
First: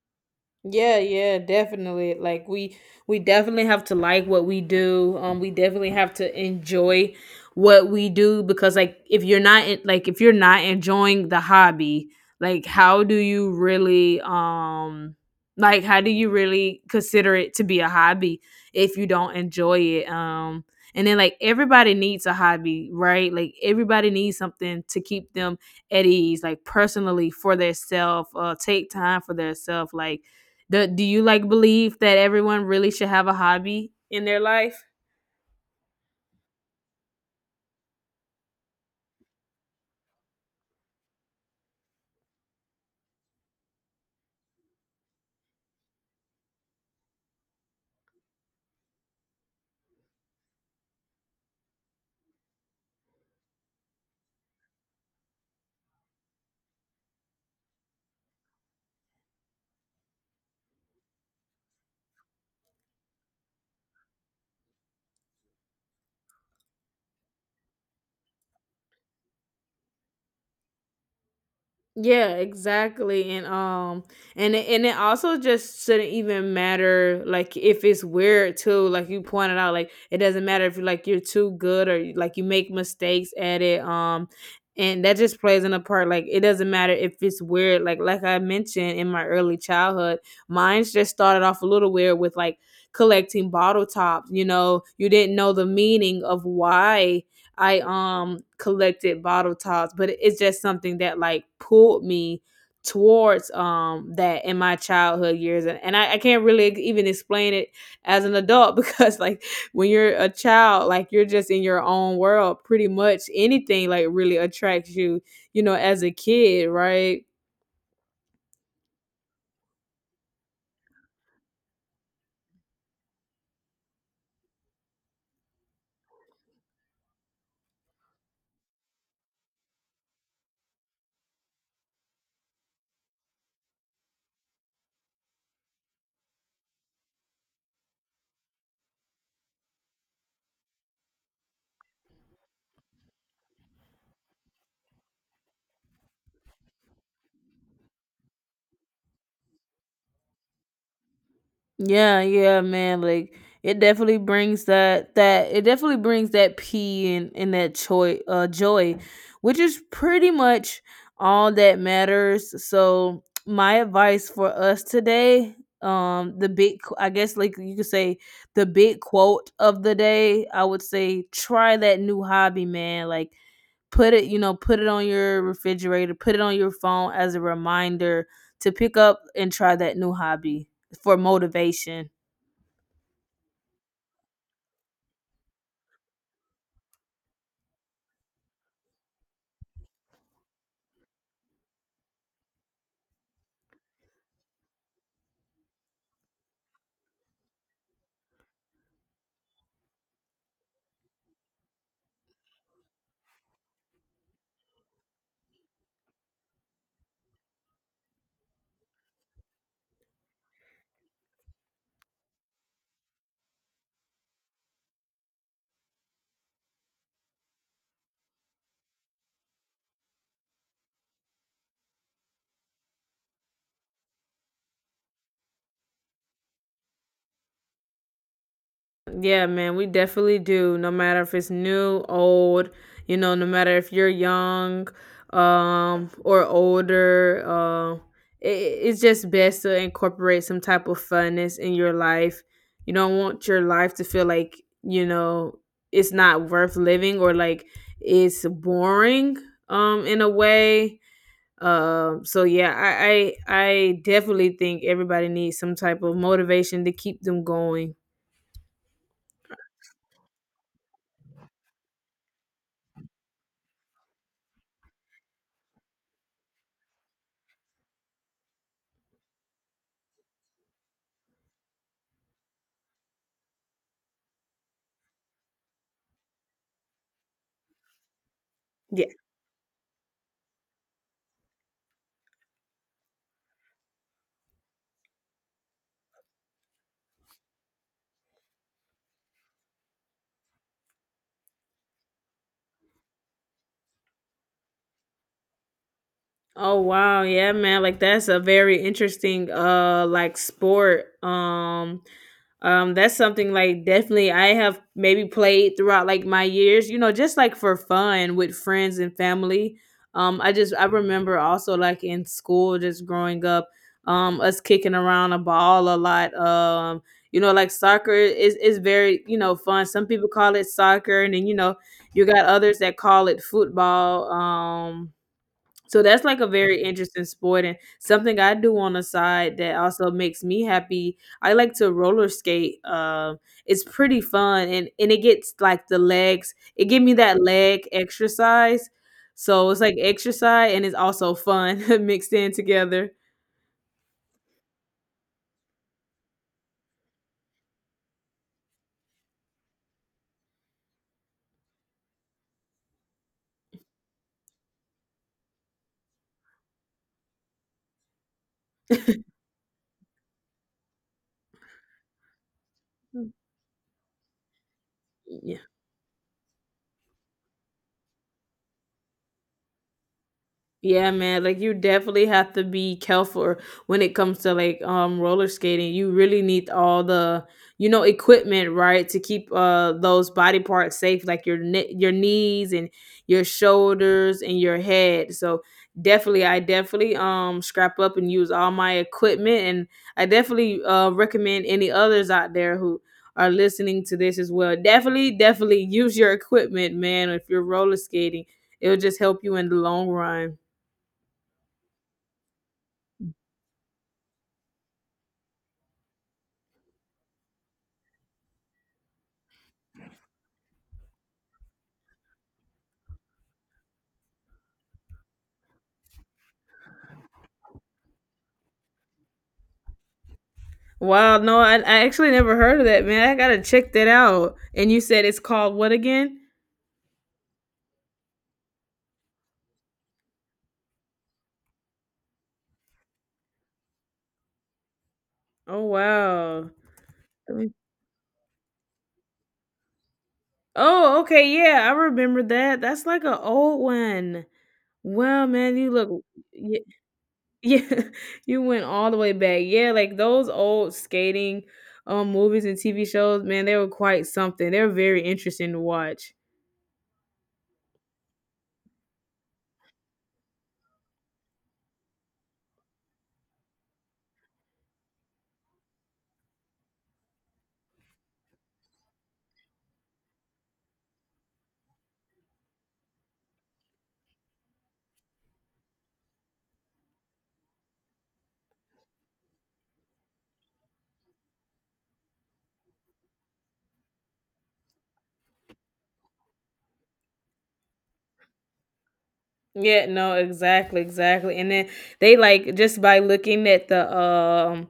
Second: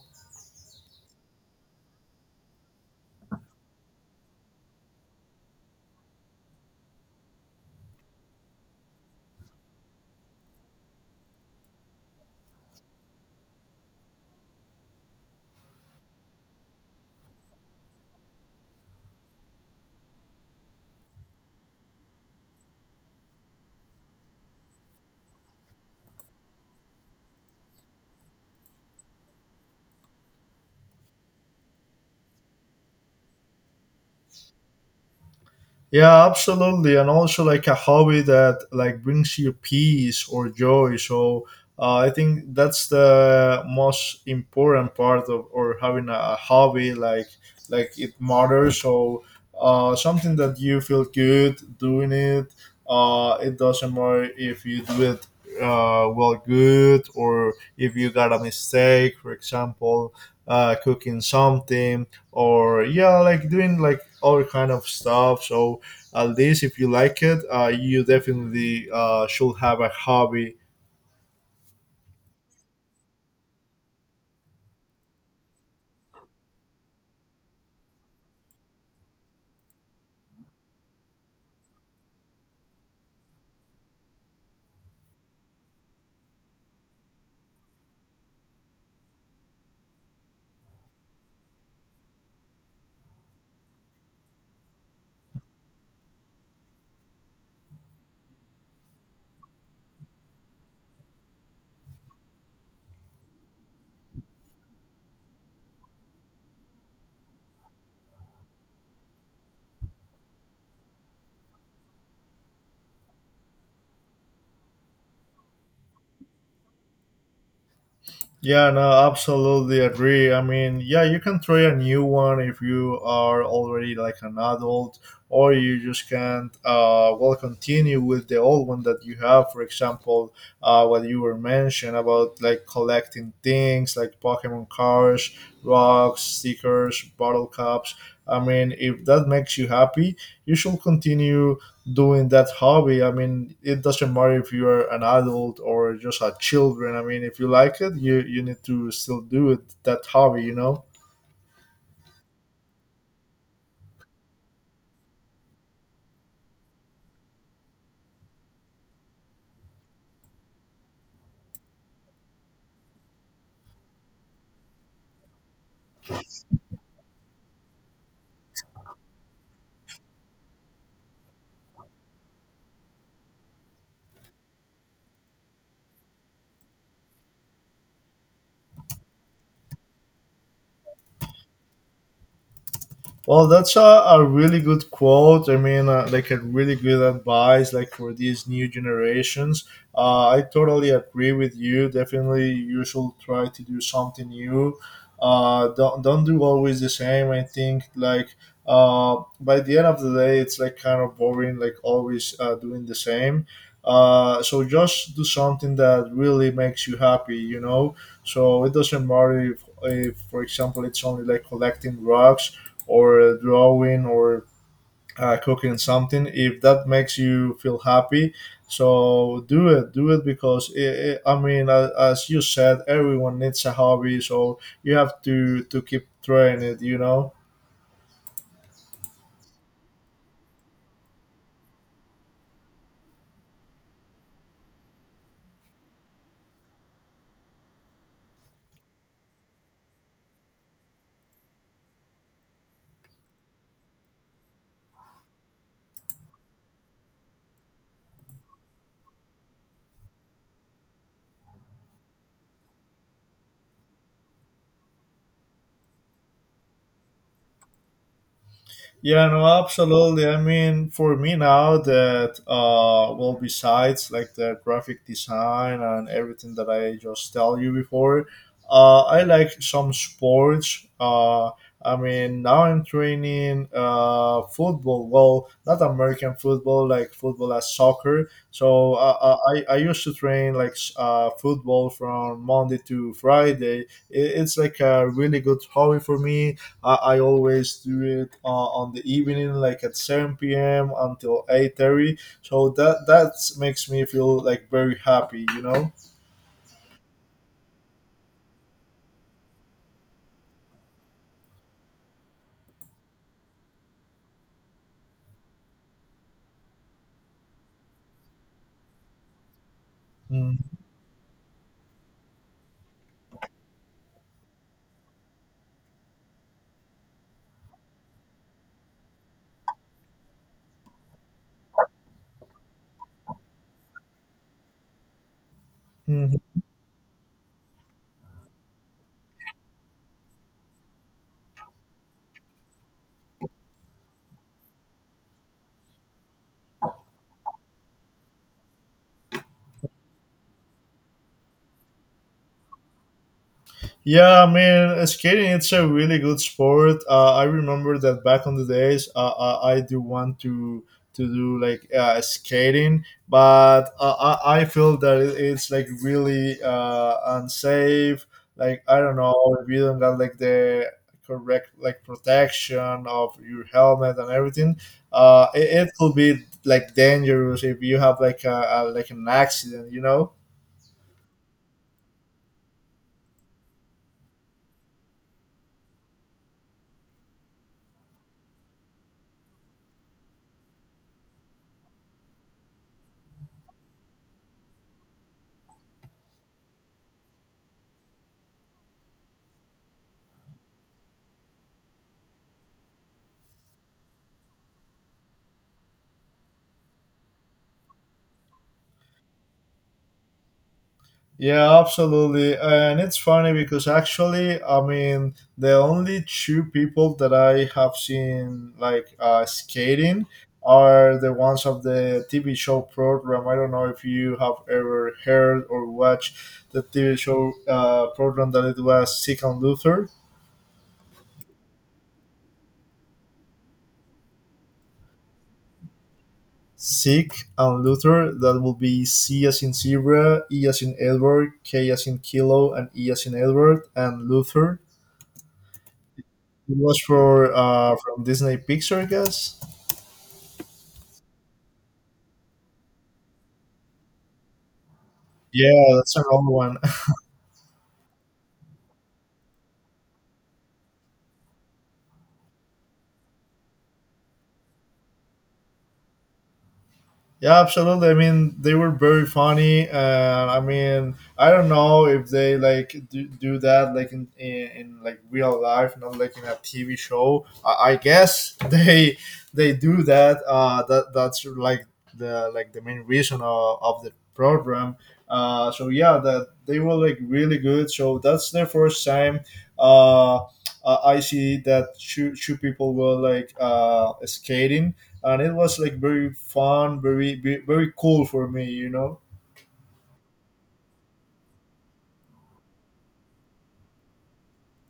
Speaker 1: Yeah, yeah, definitely. Like we definitely have to like what we do. We definitely have to enjoy what we do, because like if you're not en- like if you're not enjoying the hobby, like how do you really like how do you really consider it to be a hobby if you don't enjoy it? And then like everybody needs a hobby, right? Like everybody needs something to keep them at ease, like personally for their self, take time for their self. Like, do you like believe that everyone really should have a hobby in their life?
Speaker 2: Yeah, absolutely, and also like a hobby that like brings you peace or joy. So I think that's the most important part of or having a hobby. Like it matters. So something that you feel good doing it. It doesn't matter if you do it well good, or if you got a mistake. For example, cooking something, or yeah, like doing like all kind of stuff. So at least if you like it, you definitely should have a hobby.
Speaker 1: Yeah, exactly. And it also just shouldn't even matter like if it's weird too. Like you pointed out like it doesn't matter if you like you're too good like you make mistakes at it, and that just plays in a part. Like it doesn't matter if it's weird. Like I mentioned in my early childhood, mine's just started off a little weird with like collecting bottle tops. You know, you didn't know the meaning of why I collected bottle tops, but it's just something that like pulled me towards that in my childhood years. And I can't really even explain it as an adult <laughs> because like when you're a child, like you're just in your own world. Pretty much anything like really attracts you, you know, as a kid, right?
Speaker 2: Yeah, no, absolutely agree. I mean, yeah, you can try a new one if you are already like an adult, or you just can't, well, continue with the old one that you have. For example, what you were mentioned about like collecting things like Pokemon cards, rocks, stickers, bottle caps. I mean, if that makes you happy, you should continue doing that hobby. I mean, it doesn't matter if you're an adult or just a children. I mean, if you like it, you need to still do it that hobby. You know.
Speaker 1: Yeah, yeah, man. Like it definitely brings that it definitely brings that pee and that joy joy, which is pretty much all that matters. So my advice for us today, I guess like you could say the big quote of the day, I would say try that new hobby, man. Like put it, you know, put it on your refrigerator, put it on your phone as a reminder to pick up and try that new hobby for motivation.
Speaker 2: Well, that's a really good quote. I mean, like a really good advice, like for these new generations. I totally agree with you. Definitely, you should try to do something new. Uh, Don't do always the same. I think like by the end of the day, it's like kind of boring, like always doing the same. So just do something that really makes you happy. You know, so it doesn't matter if for example, it's only like collecting rocks, or drawing, or cooking something, if that makes you feel happy, so do it, do it, because I mean as you said, everyone needs a hobby, so you have to keep trying it.
Speaker 1: Yeah, man, we definitely do. No matter if it's new, old, you know, no matter if you're young, or older, it, it's just best to incorporate some type of funness in your life. You don't want your life to feel like, you know, it's not worth living or like it's boring, in a way. So yeah, I definitely think everybody needs some type of motivation to keep them going.
Speaker 2: Yeah, no, absolutely. I mean, for me now that well, besides like the graphic design and everything that I just tell you before, I like some sports. I mean, now I'm training football. Well, not American football, like football as soccer. So
Speaker 1: Yeah.
Speaker 2: I used to train like football from Monday to Friday. It's like a really good hobby for me. I always do it on the evening, like at 7 p.m. until 8:30. So that makes me feel like very happy, you know.
Speaker 1: Oh wow, yeah, man. Like that's a very interesting like sport. That's something like definitely I have maybe played throughout like my years, you know, just like for fun with friends and family.
Speaker 2: Mm-hmm.
Speaker 1: I remember also like in school just growing up, us kicking around a ball a lot. You know, like soccer is very, you know, fun. Some people call it soccer, and then you know, you got others that call it football. So that's like a very interesting sport and something I do on the side that also makes me happy. I like to roller skate. It's pretty fun, and it gets like the legs. It give me that leg exercise. So it's like exercise and it's also fun <laughs> mixed in together.
Speaker 2: Yeah, I mean, skating it's a really good sport. I remember that back on the days, I do want to do like skating, but I feel that it's like really unsafe. Like I don't know if you don't got like the correct like protection
Speaker 1: Mm.
Speaker 2: of your helmet and everything. Uh,
Speaker 1: Yeah.
Speaker 2: it, it could be like dangerous if you have like a like an accident, you know.
Speaker 1: Yeah, man. Like you definitely have to be careful when it comes to like roller skating. You really need all the, you know, equipment, right, to keep those body parts safe, like your your knees and your shoulders and your head. So definitely, I definitely scrap up and use all my equipment, and I definitely recommend any others out there who are listening to this as well. Definitely, definitely use your equipment, man. If you're roller skating, it'll just help you in the long run.
Speaker 2: Yeah, absolutely. And it's funny because actually, I mean, the only two people that I have seen like skating are the ones of the TV show program. I don't know if you have ever heard or watched the TV show program that it was Sick and Luther.
Speaker 1: Wow, no, I actually never heard of that, man. I gotta check that out. And you said it's called what again?
Speaker 2: Sick and Luther, that will be C as in zebra, E as in Edward, K as in kilo, and E as in Edward, and Luther.
Speaker 1: Oh wow.
Speaker 2: It was for
Speaker 1: Let me-
Speaker 2: from Disney Pixar, I guess.
Speaker 1: Oh, okay, yeah, I remember that. That's like an old one. Wow,
Speaker 2: Yeah,
Speaker 1: man, you look,
Speaker 2: that's an old one.
Speaker 1: yeah, <laughs> yeah, you went all the way back. Yeah, like those old skating, movies and TV shows, man, they were quite something. They were very interesting to watch.
Speaker 2: Yeah, absolutely. I mean, they were very funny. I mean, I don't know if they like do that like in like real life, not like in a TV show. I guess <laughs> they do that. That's like the main reason of the program. So yeah, that they were like really good. So that's the first time. Uh, I see that two people were like skating, and it was like very fun, very cool for me, you know.
Speaker 1: Yeah, no, exactly, exactly. And then they like just by looking at the um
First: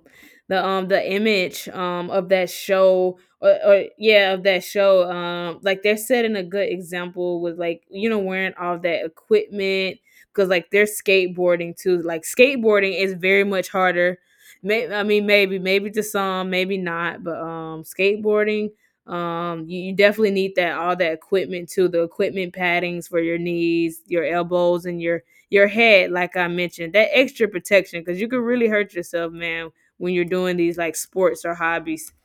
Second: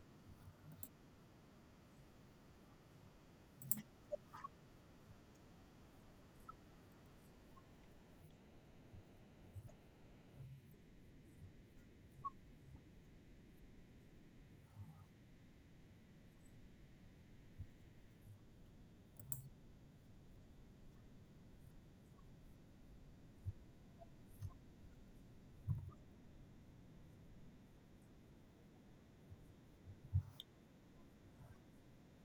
Speaker 1: the um the image of that show or yeah, of that show, like they're setting a good example with like wearing all that equipment cuz like they're skateboarding too. Like skateboarding is very much harder. I mean maybe to some, maybe not, but skateboarding you definitely need that all that equipment too, the equipment paddings for your knees, your elbows, and your head, like I mentioned. That extra protection, because you could really hurt yourself, man, when you're doing these like sports or hobbies. <laughs>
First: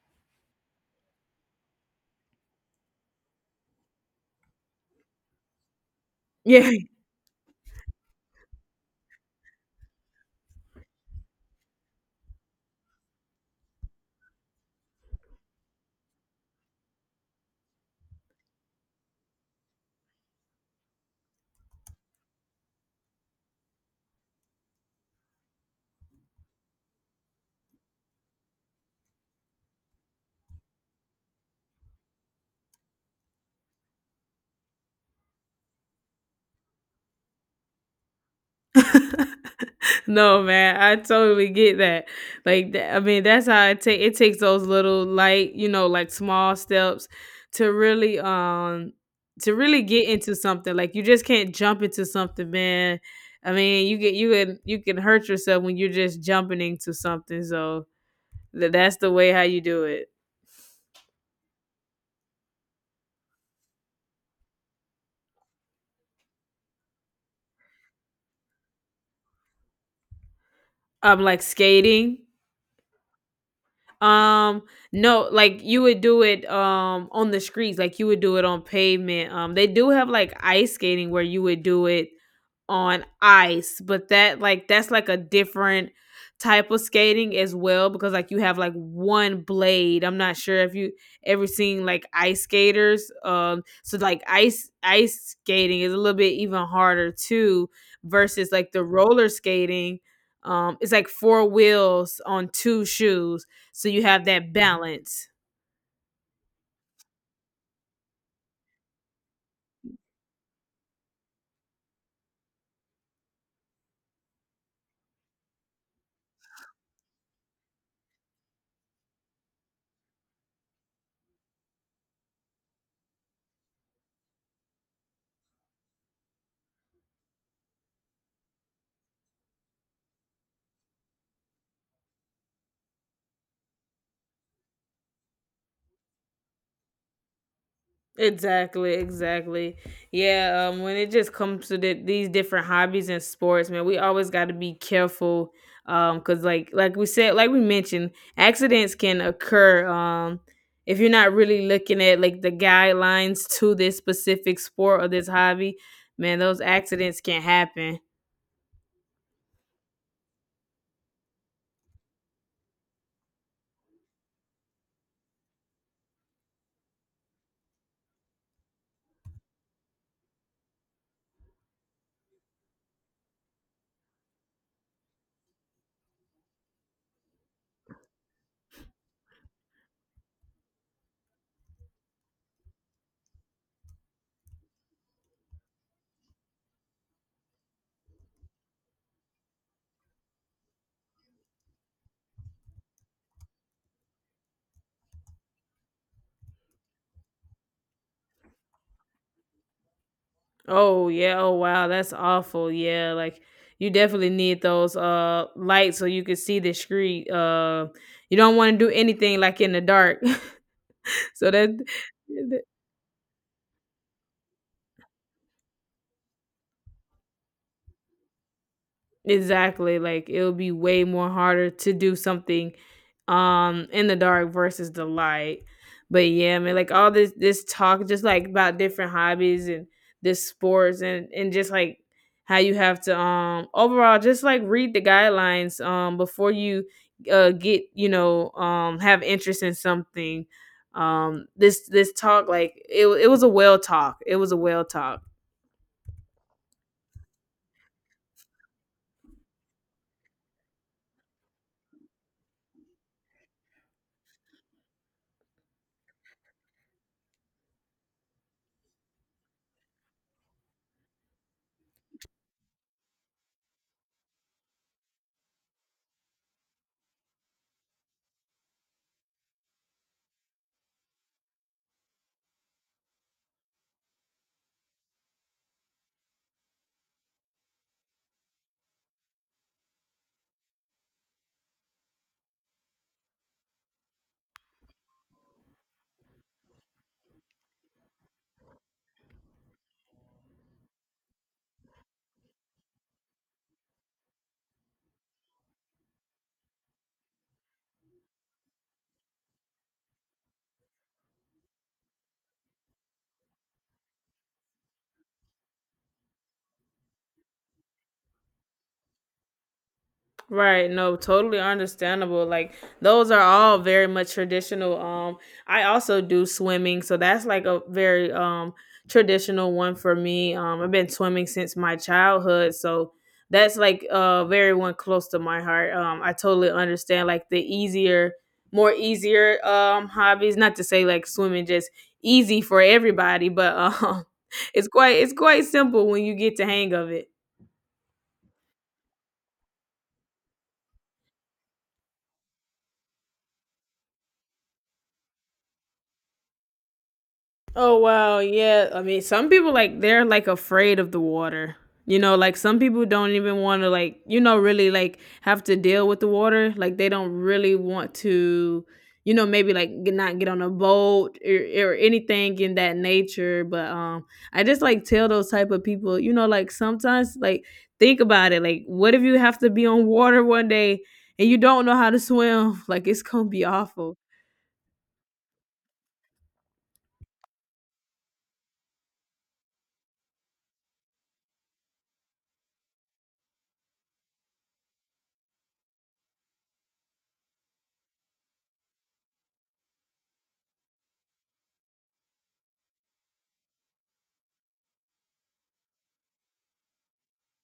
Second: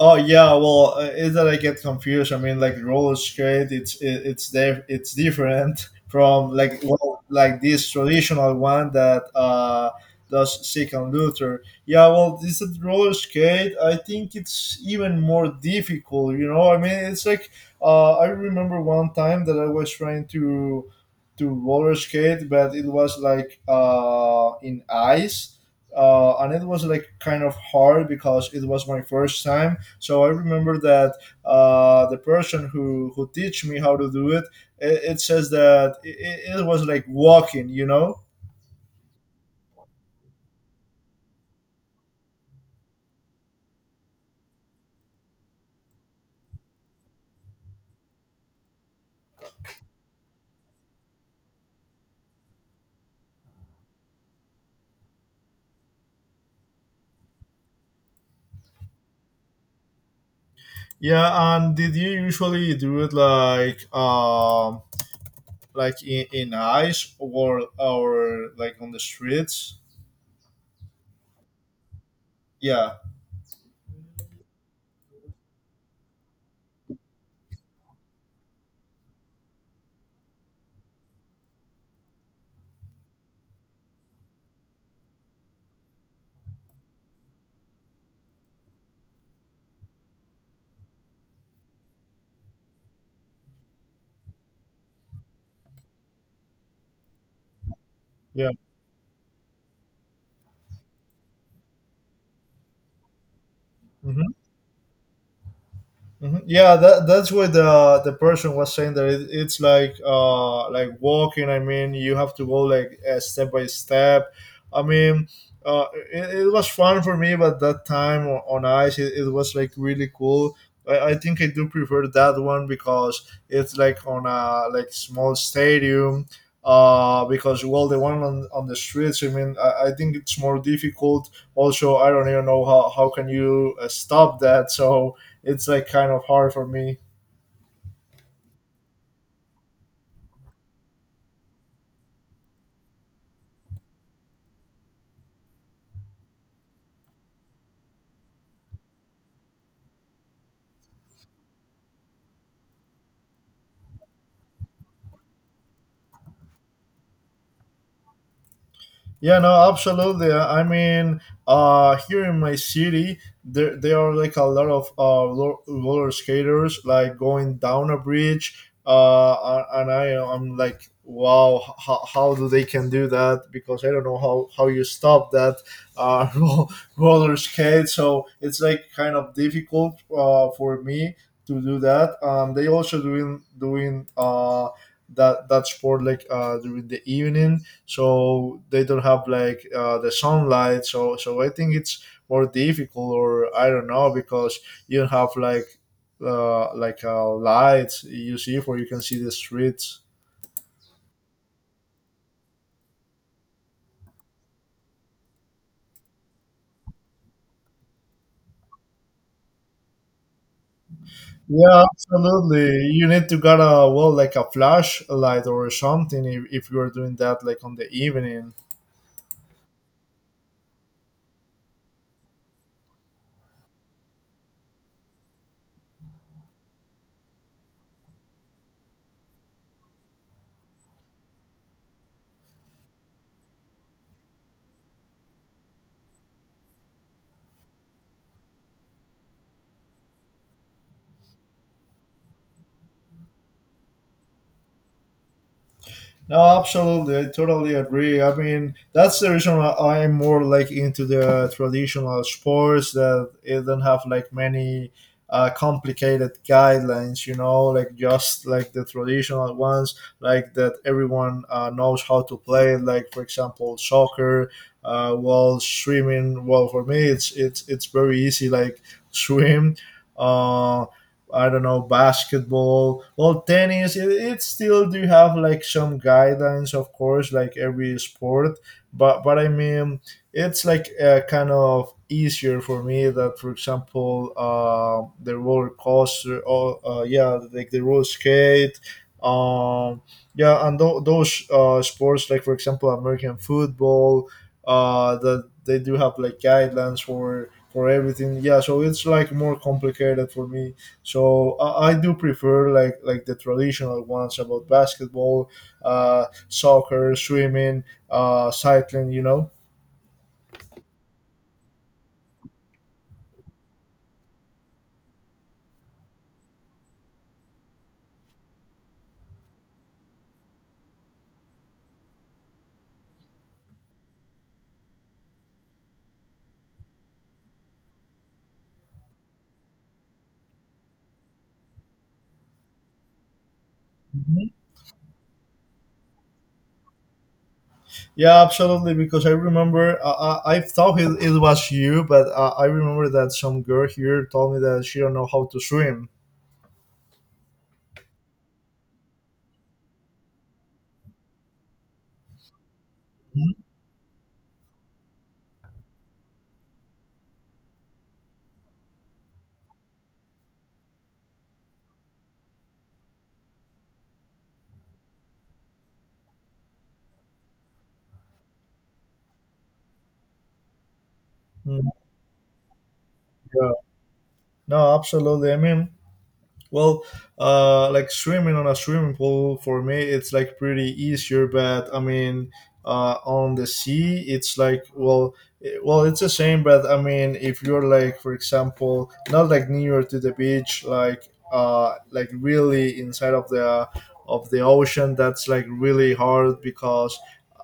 Speaker 2: Oh yeah, well, is that I get confused? I mean, like roller skate, it's there, it's different <laughs> from
Speaker 1: Yeah.
Speaker 2: like well, like this traditional one that does seek and Luther. Yeah, well, this is roller skate. I think it's even more difficult. You know, I mean, it's like I remember one time that I was trying to roller skate, but it was like in ice. And it was like kind of hard because it was my first time. So I remember that the person who teach me how to do it, it says that it was like walking, you know.
Speaker 1: <laughs> No, man, I totally get that. Like, tha I mean, that's how it takes those little light, like small steps to really, to really get into something. Like, you just can't jump into something, man. I mean, you can hurt yourself when you're just jumping into something. So that's the way how you do it.
Speaker 2: Yeah, and did you usually do it like in ice, or like on the streets?
Speaker 1: Like skating.
Speaker 2: Yeah,
Speaker 1: Um, no, like you would do it on the streets, like you would do it on pavement. They do have like ice skating where you would do it on ice, but that like that's like a different type of skating as well because like you have like one blade. I'm not sure if you ever seen like ice skaters. So like ice skating is a little bit even harder too versus
Speaker 2: yeah.
Speaker 1: like the roller skating. It's like four wheels on two shoes. So you have that balance.
Speaker 2: Mhm. Yeah, that's what the person was saying that it's like walking. I mean, you have to go like step by step. I mean, uh, it was fun for me, but that time on ice, it was like really cool. I think I do prefer that one because it's like on a like small stadium. Because well, the one on the streets. I mean, I think it's more difficult. Also, I don't even know how can you stop that. So it's like kind of hard for me.
Speaker 1: Exactly, exactly. Yeah, when it just comes to the, these different hobbies and sports, man, we always got to be careful, cause like we said, like we mentioned, accidents can occur, if you're not really looking at like the guidelines to this specific sport or this hobby, man, those accidents can happen.
Speaker 2: Yeah, no, absolutely. I mean, here in my city, there are like a lot of roller skaters like going down a bridge, and I'm like, wow, how do they can do that? Because I don't know how you stop that uh, <laughs> ro- roller skate. So it's like kind of difficult for me to do that. They also doing that sport like during the evening, so they don't have like the sunlight, so so I think it's more difficult, or I don't know, because you don't have like lights you see for you can see the streets.
Speaker 1: Oh yeah, oh wow, that's awful. Yeah, like you definitely need those lights so you can see the street. You don't want to do anything like in the dark. <laughs> So that
Speaker 2: Yeah,
Speaker 1: th-
Speaker 2: absolutely, you need to got a well like a flash light or something, if you're doing that like on the evening.
Speaker 1: exactly like it'll be way more harder to do something in the dark versus the light. But yeah, man, like all this talk just like about different hobbies and this sports and just like how you have to overall just like read the guidelines before you get have interest in something this talk like it was a well talk it was a well talk
Speaker 2: No, absolutely. I totally agree. I mean, that's the reason why I'm more like into the traditional sports that it don't have like many complicated guidelines, you know, like just like the traditional ones, like that everyone knows how to play. Like for example, soccer, while swimming. Well, for me, it's very easy. Like swim. Um, I don't know, basketball or tennis, it still do have like some guidelines, of course, like every sport. But I mean, it's like kind of easier for me that, for example, the roller coaster, or yeah, like the roller skate, um, yeah, and those sports, like for example, American football, that they do have like guidelines for everything. Yeah, so it's like more complicated for me. So I do prefer like the traditional ones about basketball, soccer, swimming, cycling. You know.
Speaker 1: Right, no, totally understandable. Like those are all very much traditional. I also do swimming, so that's like a very traditional one for me. I've been swimming since my childhood, so that's like a very one close to my heart. I totally understand like the easier more easier hobbies, not to say like swimming just easy for everybody, but
Speaker 2: Mhm.
Speaker 1: <laughs> it's quite simple when you get the hang of it.
Speaker 2: Yeah, absolutely. Because I remember I thought it was you, but I remember that some girl here told me that she don't know how to swim.
Speaker 1: Oh wow, yeah. I mean, some people like they're like afraid of the water. You know, like some people don't
Speaker 2: Mhm.
Speaker 1: even want to like, really like have to deal with the water. Like they don't really want to, maybe like get, not get on a boat or anything in that nature. But I just like tell those type of people, like sometimes like think about it. Like what if you have to be on water one day and you don't
Speaker 2: Mm,
Speaker 1: know how to swim? <laughs> Like it's going to be
Speaker 2: yeah.
Speaker 1: awful.
Speaker 2: No, absolutely. I mean, well, like swimming on a swimming pool for me, it's like pretty easier. But I mean, on the sea, it's like well, well, it's the same. But I mean, if you're like, for example, not like near to the beach, like really inside of the ocean, that's like really hard because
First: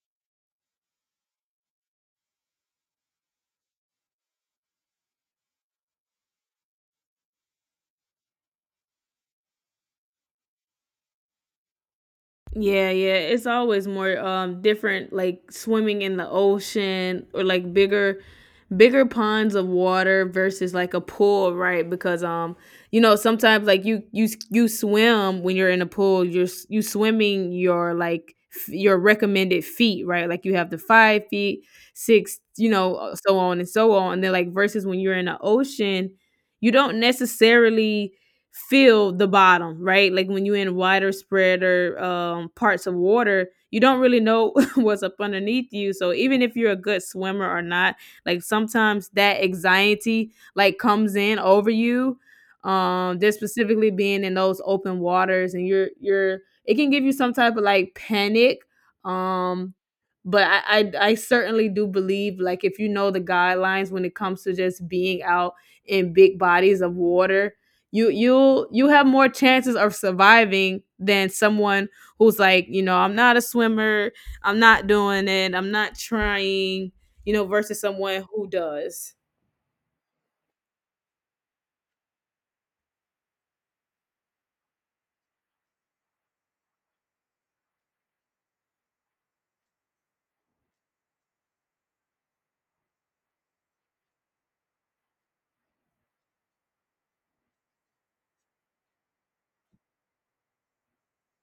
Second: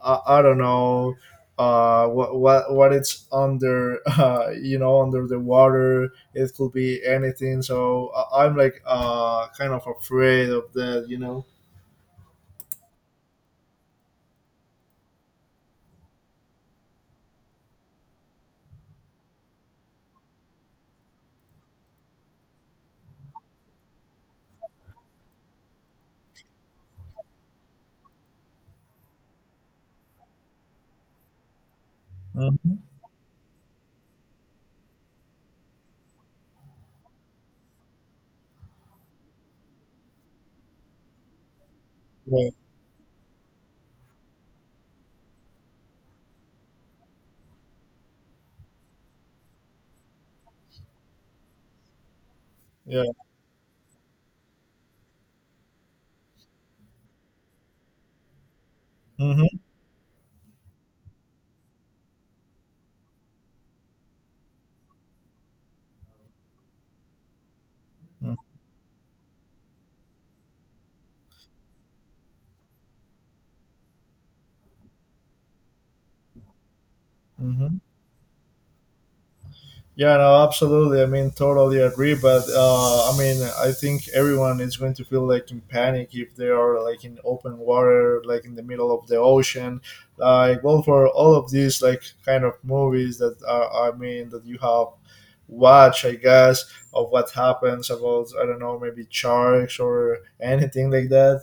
Speaker 2: I don't know what it's under <laughs> you know under the water, it could be anything. So I'm like kind of afraid of that, you know.
Speaker 1: Yeah, yeah. It's always more different like swimming in the ocean or like bigger ponds of water versus like a pool, right? Because sometimes like you swim when you're in a pool, you're you swimming your like your recommended feet, right? Like you have the 5 feet, six,
Speaker 2: Mhm.
Speaker 1: so on. And then like versus when you're in the ocean, you don't necessarily feel the bottom, right? Like when you're in wider spreader
Speaker 2: Yeah,
Speaker 1: parts of water, you don't really know <laughs> what's up underneath you. So even if you're a good swimmer or not, like sometimes that anxiety like comes in over you.
Speaker 2: yeah.
Speaker 1: Just specifically being in those open waters and you're it can give you some type of like panic.
Speaker 2: Hmm.
Speaker 1: Um, but I certainly do believe like if you know the guidelines when it comes to just being out in big bodies of water, you'll you have more chances of surviving than someone who's like, you know, I'm not a swimmer, I'm not doing it, I'm not trying, you know, versus
Speaker 2: Hmm.
Speaker 1: someone who does.
Speaker 2: Yeah, no, absolutely. I mean, totally agree. But I mean, I think everyone is going to feel like in panic if they are like in open water, like in the middle of the ocean. Like, well, for all of these like kind of movies that are, I mean, that you have watch, I guess, of what happens about I don't know, maybe sharks or anything like that.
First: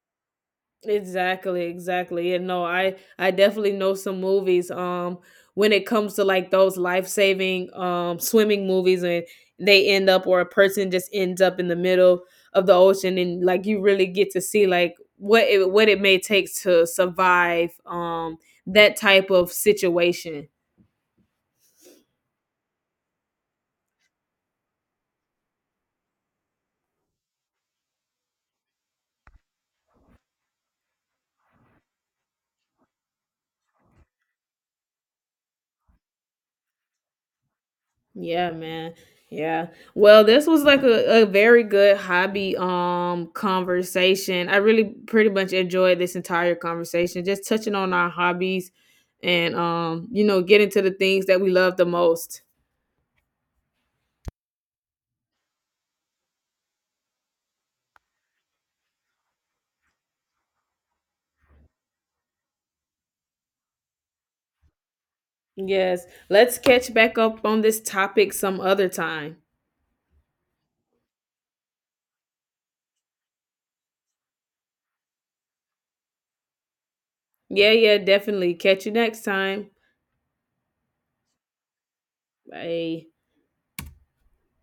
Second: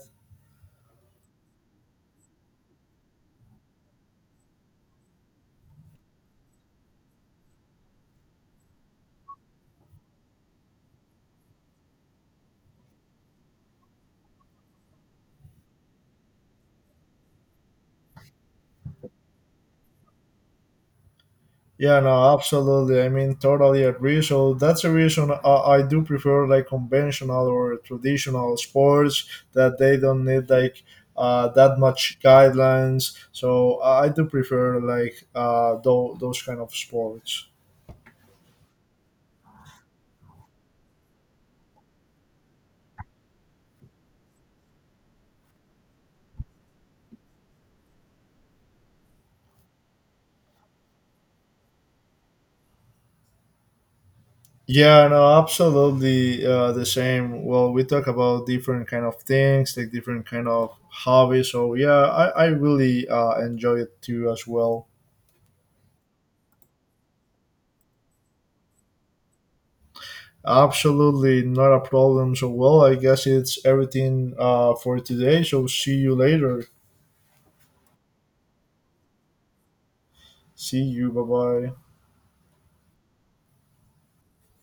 Speaker 1: Exactly, exactly. And no, I definitely know some movies when it comes to like those life-saving swimming movies and they end up or a person just ends up in the middle of the ocean and like you really get to see like what it may take to survive that type of situation.
Speaker 2: Yeah, no, absolutely. I mean, totally agree. So that's the reason I do prefer like conventional or traditional sports that they don't need like that much guidelines. So I do prefer like those kind of sports.
Speaker 1: Yeah, man. Yeah. Well, this was like a very good hobby conversation. I really pretty much enjoyed this entire conversation, just touching on our hobbies and getting to the things that we love the most.
Speaker 2: Yeah, no, absolutely the same. Well, we talk about different kind of things, like different kind of hobbies. So yeah, I really enjoy it too as well.
Speaker 1: Yes. Let's catch back up on this topic some other time.
Speaker 2: Absolutely, not a problem. So, well, I guess it's everything for today. So, see you later.
Speaker 1: Yeah, yeah, definitely. Catch you next time.
Speaker 2: See you. Bye bye.
Speaker 1: Bye.